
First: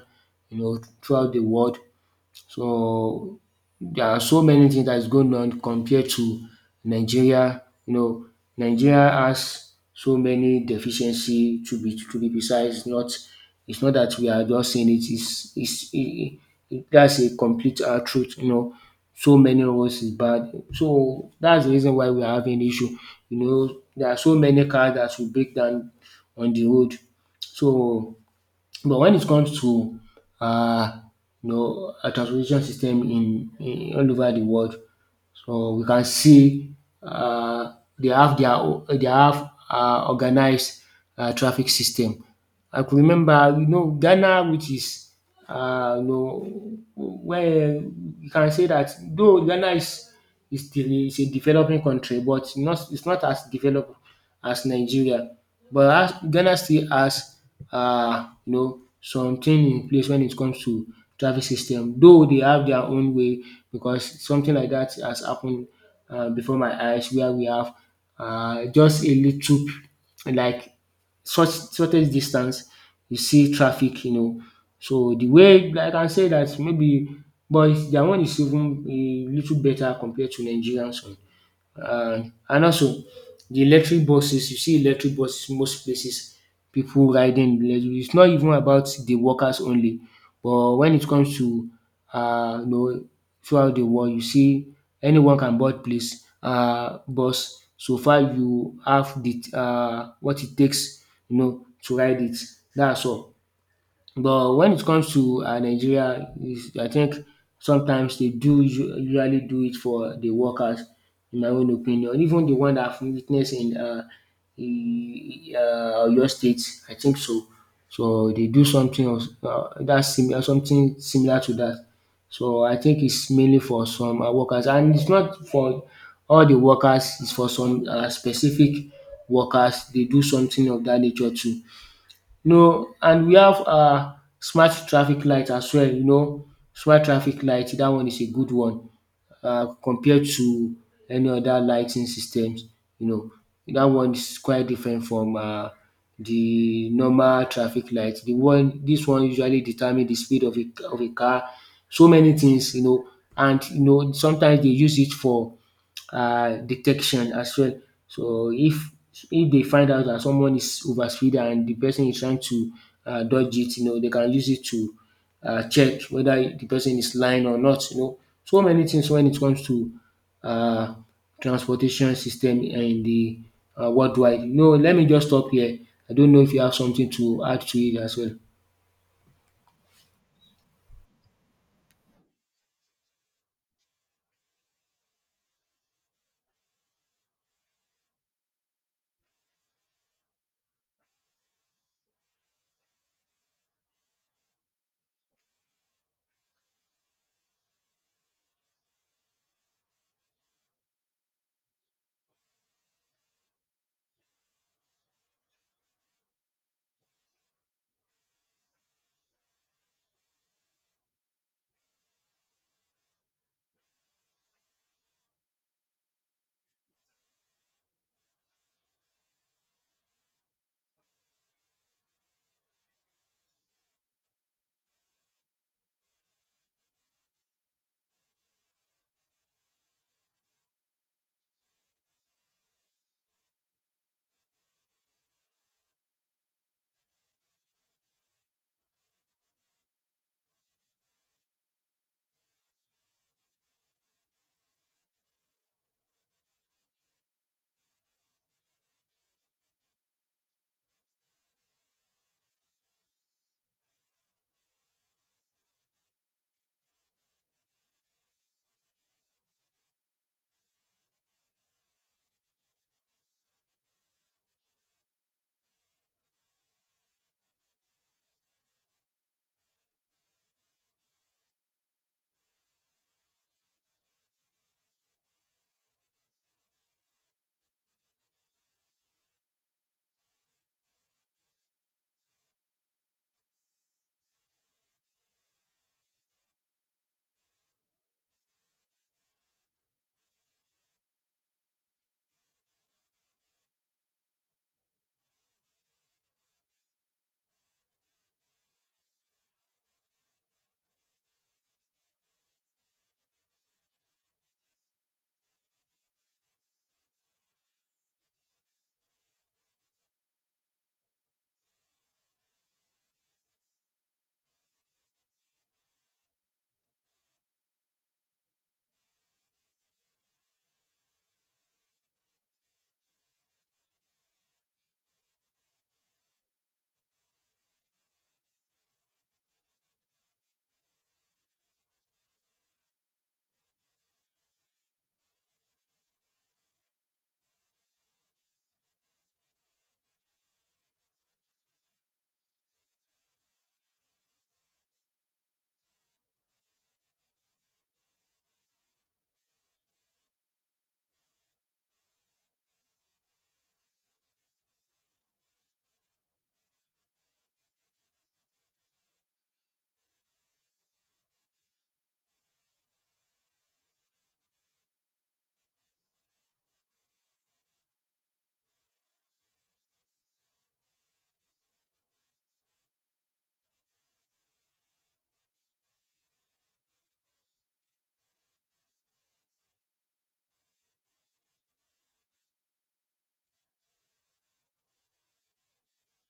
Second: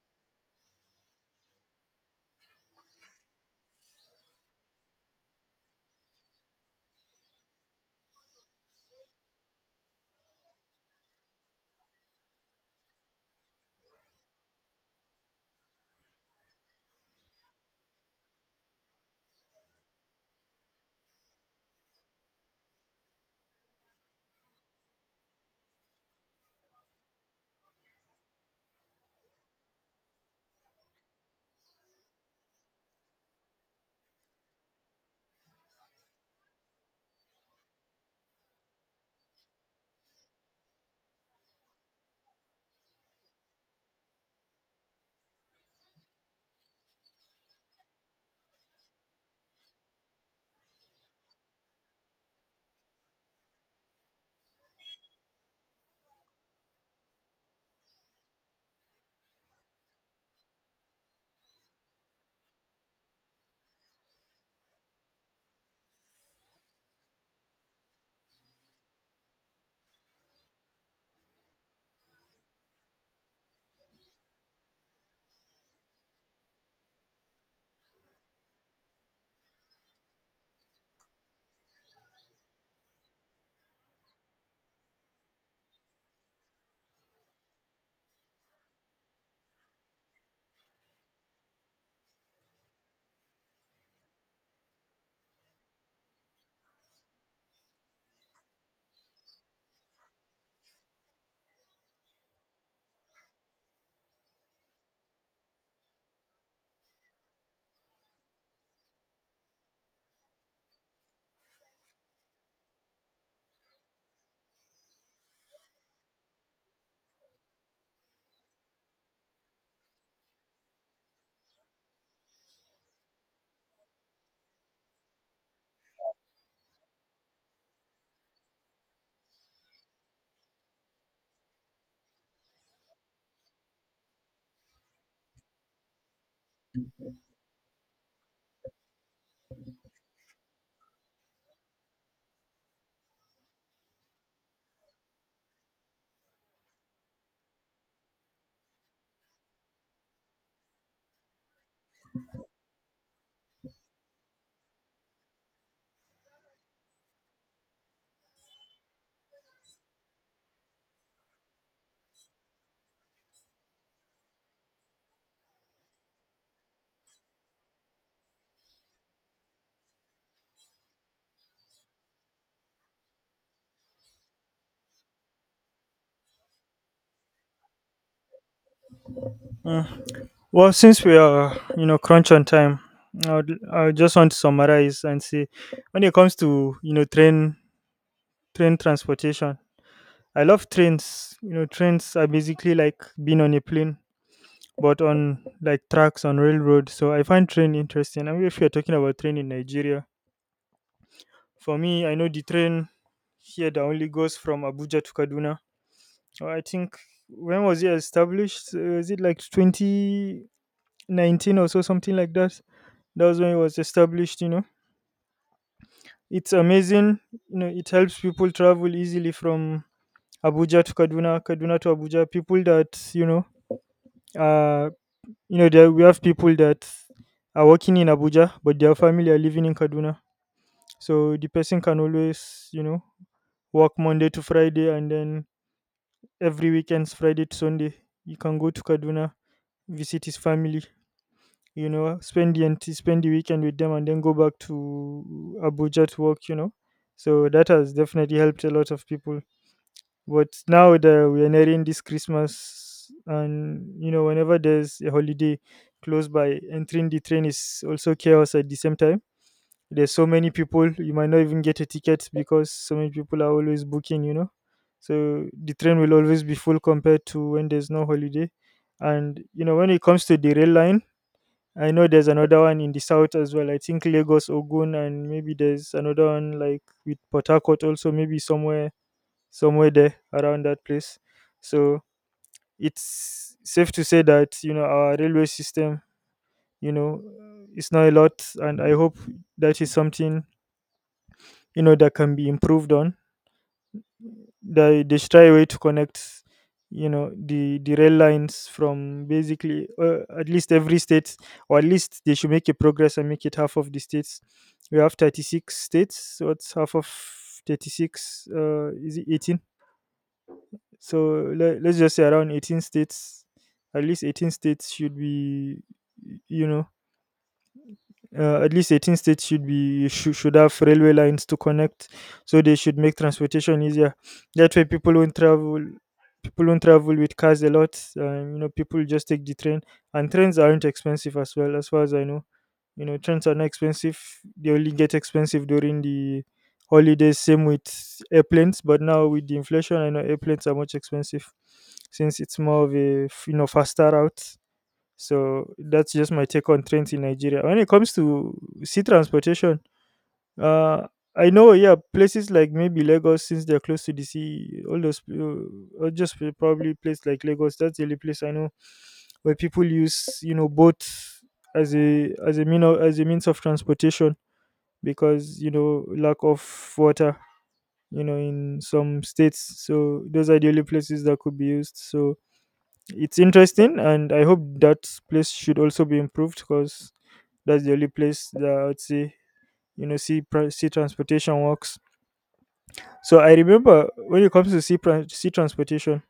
S1: you know, throughout the world. So there are so many things that is going on compared to Nigeria. You know, Nigeria has so many deficiency, to be to be precise. Not it's not that we are just saying it is is it, it, that's a complete uh, truth. You know, so many of us is bad. So that's the reason why we are having issue. You know, there are so many cars that will break down on the road. So but when it comes to uh, you know, a transportation system in, in all over the world, so we can see uh, they have their o- they have uh, organized uh, traffic system. I could remember, you know, Ghana, which is, uh, you know, where you can say that, though Ghana is is still is a developing country, but not it's not as developed as Nigeria. But as Ghana still has, uh, you know, something in place when it comes to traffic system, though they have their own way. Because something like that has happened uh, before my eyes, where we have uh, just a little, p- like short shortest distance, you see traffic, you know. So the way, like I can say that, maybe, but their one is even a little better compared to Nigerians. uh, and also the electric buses, you see electric buses most places, people riding the electric. It's not even about the workers only, but when it comes to, uh, you know, throughout the world, you see anyone can board place uh, bus. So far you have the, uh, what it takes, you know, to ride it. That's all. But when it comes to um Nigeria, is I think sometimes they do usu- usually do it for the workers, in my own opinion. Even the one that I've witnessed in um in um Oyo State, I think so. So they do something of um dat similar something similar to that. So I think it's mainly for some um workers, and it's not for all the workers, it's for some um specific workers, they do something of that nature too. No, and we have um smart traffic light as well, you know. Smart traffic light That one is a good one uh, compared to any other lighting systems, you know. That one is quite different from uh the normal traffic light. The one This one usually determine the speed of a of a car, so many things, you know. And you know, sometimes they use it for uh, detection as well. So if if they find out that someone is overspeeding and the person is trying to uh, dodge it, you know, they can use it to uh, check whether the person is lying or not. You know, so many things when it comes to uh, transportation system in the uh, worldwide. No, let me just stop here. I don't know if you have something to add to it as well.
S2: Uh, well, since we are, you know, crunch on time, I, would, I just want to summarize and say, when it comes to, you know, train train transportation, I love trains. You know, trains are basically like being on a plane, but on like tracks on railroad. So I find train interesting. I mean, if you're talking about train in Nigeria, for me, I know the train here that only goes from Abuja to Kaduna. Uh, I think, when was it established? Uh, Is it like twenty nineteen or so, something like that? That was when it was established. You know, it's amazing. You know, it helps people travel easily from Abuja to Kaduna, Kaduna to Abuja. People that you know. Uh, You know, there we have people that are working in Abuja, but their family are living in Kaduna. So the person can always, you know, work Monday to Friday, and then every weekends, Friday to Sunday, he can go to Kaduna, visit his family. You know, spend the ent- spend the weekend with them, and then go back to Abuja to work. You know, so that has definitely helped a lot of people. But now that we are nearing this Christmas, and you know, whenever there's a holiday close by, entering the train is also chaos at the same time. There's so many people, you might not even get a ticket because so many people are always booking, you know. So the train will always be full compared to when there's no holiday. And you know, when it comes to the rail line, I know there's another one in the south as well. I think Lagos, Ogun, and maybe there's another one like with Port Harcourt also, maybe somewhere somewhere there around that place. So it's safe to say that, you know, our railway system, you know, it's not a lot, and I hope that is something, you know, that can be improved on. They they should try a way to connect, you know, the the rail lines from basically uh, at least every state, or at least they should make a progress and make it half of the states. We have thirty six states. So it's half of thirty six? Uh, is it eighteen? So let, let's just say around eighteen states, at least eighteen states should be, you know, uh, at least eighteen states should be should, should have railway lines to connect. So they should make transportation easier. That way, people won't travel. People won't travel with cars a lot. Um, you know, people just take the train, and trains aren't expensive as well, as far as I know. You know, trains are not expensive, they only get expensive during the holidays, same with airplanes. But now with the inflation, I know airplanes are much expensive since it's more of a f- you know, faster route. So that's just my take on trains in Nigeria. When it comes to sea transportation, uh, I know, yeah, places like maybe Lagos, since they're close to the sea, all those, uh, or just p- probably place like Lagos. That's the only place I know where people use, you know, boats as a, as a mean of, as a means of transportation, because you know lack of water, you know, in some states. So those are the only places that could be used. So it's interesting, and I hope that place should also be improved, because that's the only place that I would say, you know, sea, pra- sea transportation works. So I remember, when it comes to sea, tran- sea transportation,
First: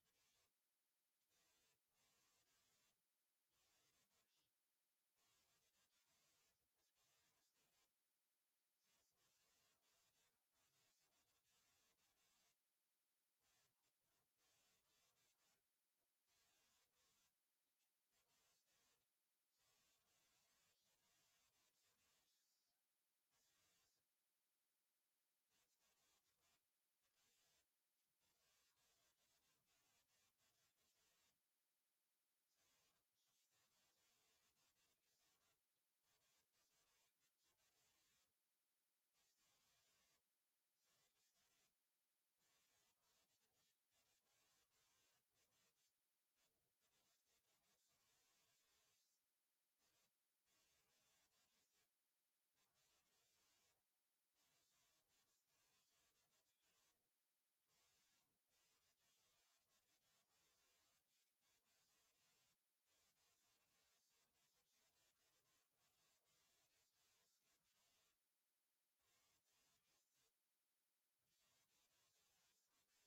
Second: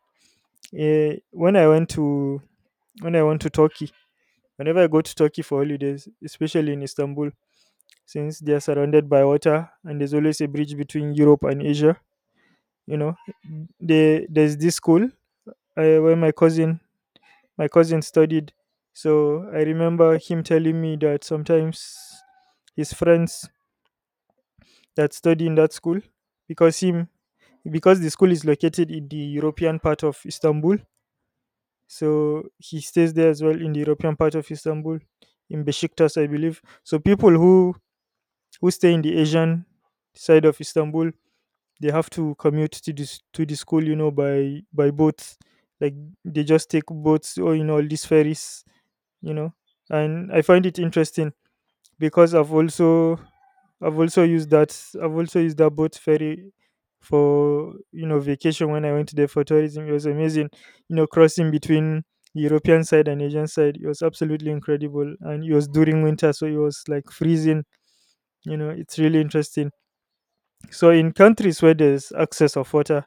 S2: eh, when I went to when I went to Turkey, whenever I go to Turkey for holidays, especially in Istanbul, since they are surrounded by water and there's always a bridge between Europe and Asia, you know, they, there's this school, uh, where my cousin my cousin studied. So I remember him telling me that sometimes his friends that study in that school, because him, because the school is located in the European part of Istanbul. So he stays there as well in the European part of Istanbul, in Besiktas, I believe. So people who who stay in the Asian side of Istanbul, they have to commute to this to the school, you know, by by boats. Like they just take boats, or you know, all these ferries, you know. And I find it interesting because I've also I've also used that I've also used that boat ferry for, you know, vacation when I went there for tourism. It was amazing, you know, crossing between the European side and Asian side. It was absolutely incredible, and it was during winter, so it was like freezing. You know, it's really interesting. So in countries where there's access of water,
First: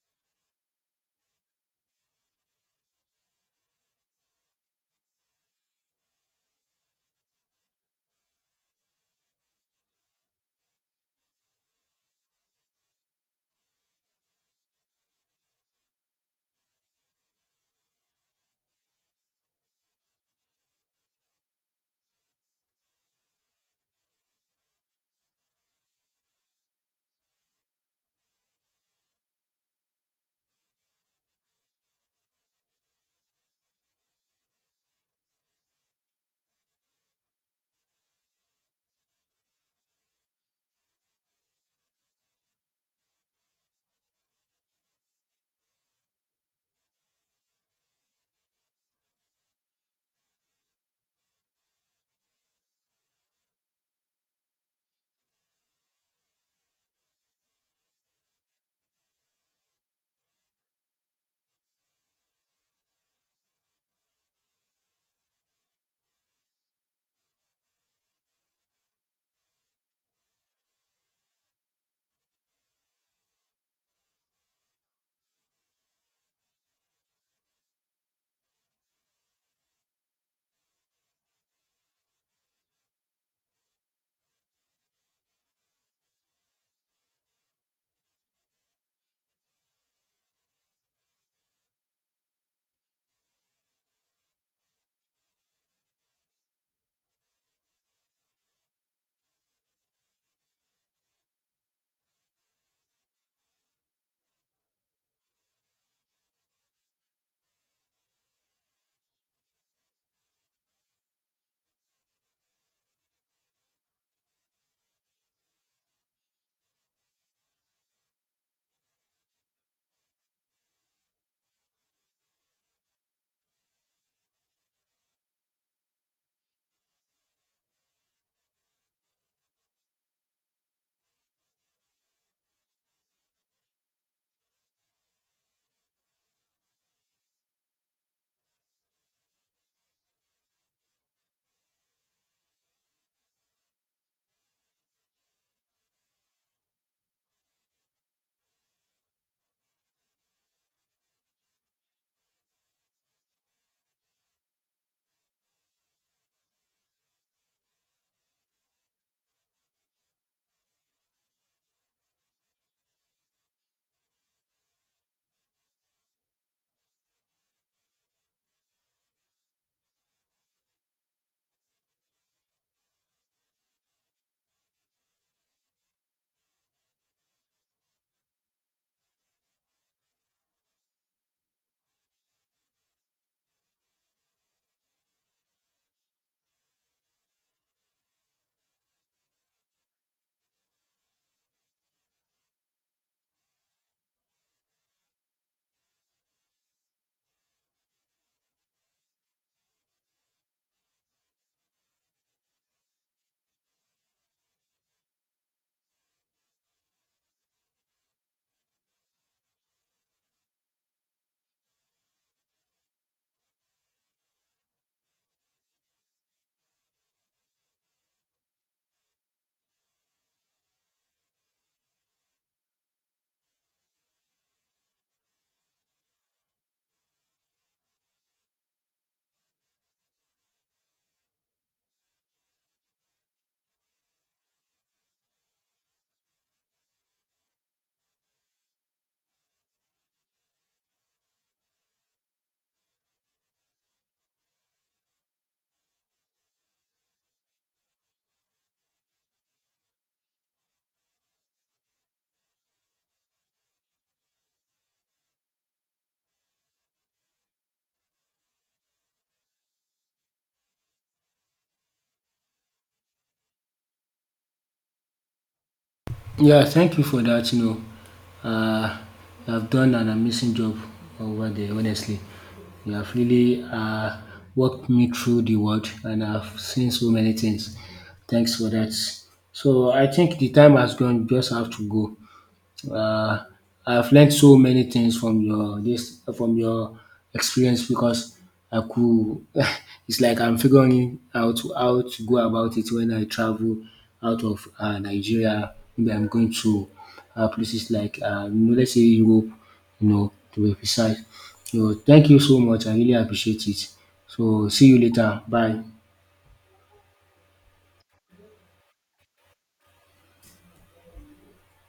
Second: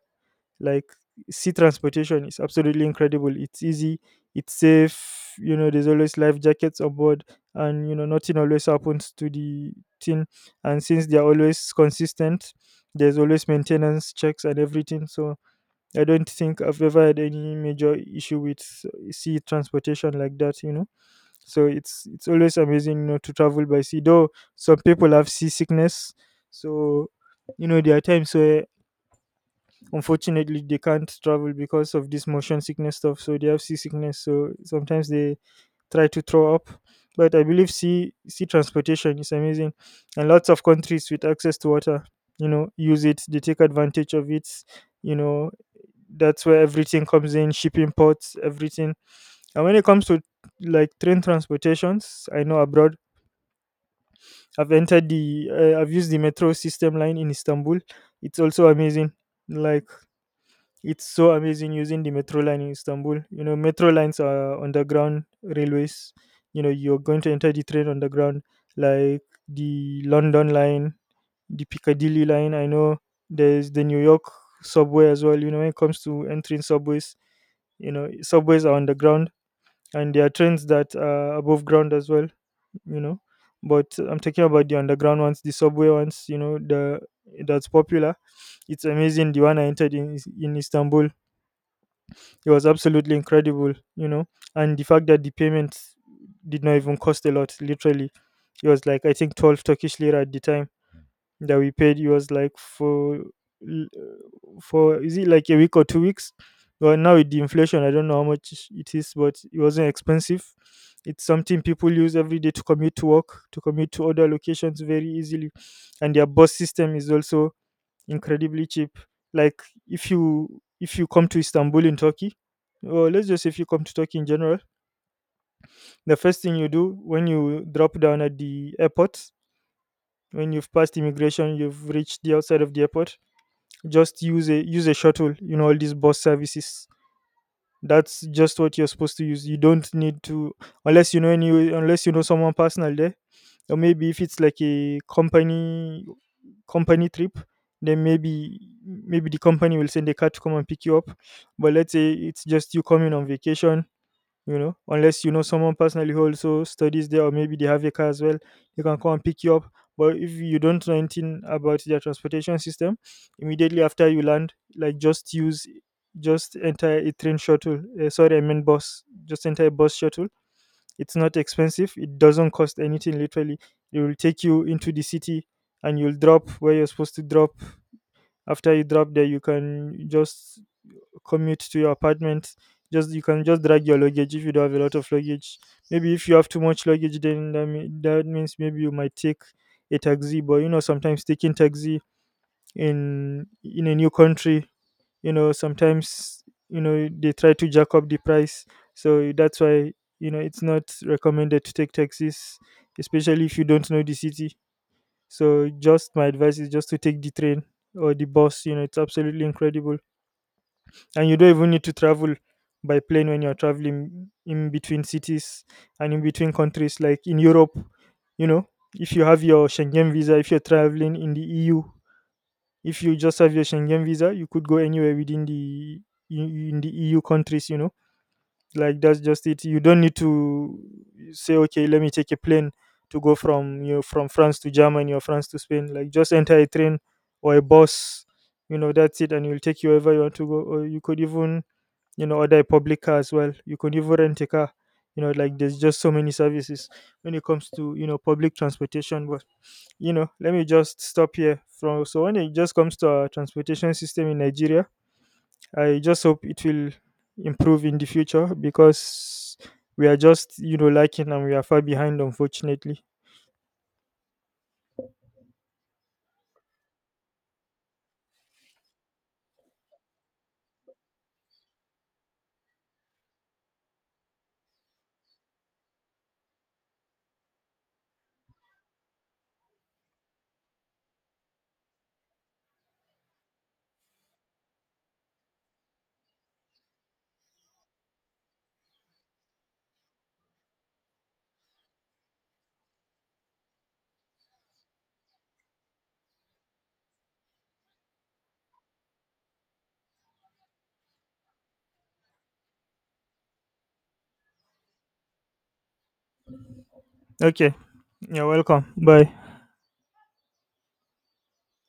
S2: like, sea transportation is absolutely incredible. It's easy, it's safe. You know, there's always life jackets aboard, and you know, nothing always happens to the thing. And since they are always consistent, there's always maintenance checks and everything. So I don't think I've ever had any major issue with uh, sea transportation like that. You know, so it's it's always amazing, you know, to travel by sea. Though some people have seasickness, so you know, there are times where unfortunately they can't travel because of this motion sickness stuff, so they have seasickness, so sometimes they try to throw up. But I believe sea sea transportation is amazing, and lots of countries with access to water, you know, use it, they take advantage of it, you know. That's where everything comes in, shipping ports, everything. And when it comes to like train transportations, I know abroad i've entered the uh, I've used the metro system line in Istanbul. It's also amazing. Like, it's so amazing using the metro line in Istanbul. You know, metro lines are underground railways. You know, you're going to enter the train underground, like the London line, the Piccadilly line. I know there's the New York subway as well. You know, when it comes to entering subways, you know, subways are underground, and there are trains that are above ground as well, you know. But I'm talking about the underground ones, the subway ones, you know, the that's popular. It's amazing, the one I entered in Is- in Istanbul. It was absolutely incredible, you know. And the fact that the payment did not even cost a lot, literally. It was like, I think, twelve Turkish lira at the time that we paid. It was like for l- for, is it like a week or two weeks? Well, now with the inflation, I don't know how much it is, but it wasn't expensive. It's something people use every day to commute to work, to commute to other locations very easily, and their bus system is also incredibly cheap. Like, if you if you come to Istanbul in Turkey, or let's just say if you come to Turkey in general, the first thing you do when you drop down at the airport, when you've passed immigration, you've reached the outside of the airport, just use a use a shuttle. You know, all these bus services. That's just what you're supposed to use. You don't need to, unless you know any, unless you know someone personal there, or maybe if it's like a company company trip, then maybe, maybe the company will send a car to come and pick you up. But let's say it's just you coming on vacation, you know, unless you know someone personally who also studies there, or maybe they have a car as well, they can come and pick you up. But if you don't know anything about their transportation system, immediately after you land, like, just use just enter a train shuttle, uh, sorry, I meant bus, just enter a bus shuttle. It's not expensive. It doesn't cost anything, literally. It will take you into the city, and you'll drop where you're supposed to drop. After you drop there, you can just commute to your apartment. Just, you can just drag your luggage if you don't have a lot of luggage. Maybe if you have too much luggage, then that, mea- that means maybe you might take a taxi. But you know, sometimes taking taxi in in a new country, you know, sometimes, you know, they try to jack up the price. So that's why, you know, it's not recommended to take taxis, especially if you don't know the city. So just my advice is just to take the train or the bus. You know, it's absolutely incredible, and you don't even need to travel by plane when you're traveling in between cities and in between countries like in Europe. You know, if you have your Schengen visa, if you're traveling in the EU, if you just have your Schengen visa, you could go anywhere within the in the E U countries. You know, like, that's just it. You don't need to say, okay, let me take a plane to go from, you know, from France to Germany, or France to Spain. Like, just enter a train or a bus. You know, that's it, and it will take you wherever you want to go. Or you could even, you know, order a public car as well. You could even rent a car. You know, like, there's just so many services when it comes to, you know, public transportation. But, you know, let me just stop here. From so When it just comes to our transportation system in Nigeria, I just hope it will improve in the future, because we are just, you know, lacking, and we are far behind, unfortunately.
S1: Yeah, thank you for that. You know, uh, you have done an amazing job over there. Honestly, you have really uh, walked me through the world, and I've seen so many things. Thanks for that. So I think the time has gone. Just have to go. Uh, I've learned so many things from your this from your experience, because I could it's like I'm figuring out how to go about it when I travel out of uh, Nigeria. Maybe I'm going to uh, places like, uh, you know, let's say Europe, you know, to be precise. So thank you so much. I really appreciate it. So see you later. Bye.
S2: Okay, you're welcome. Bye.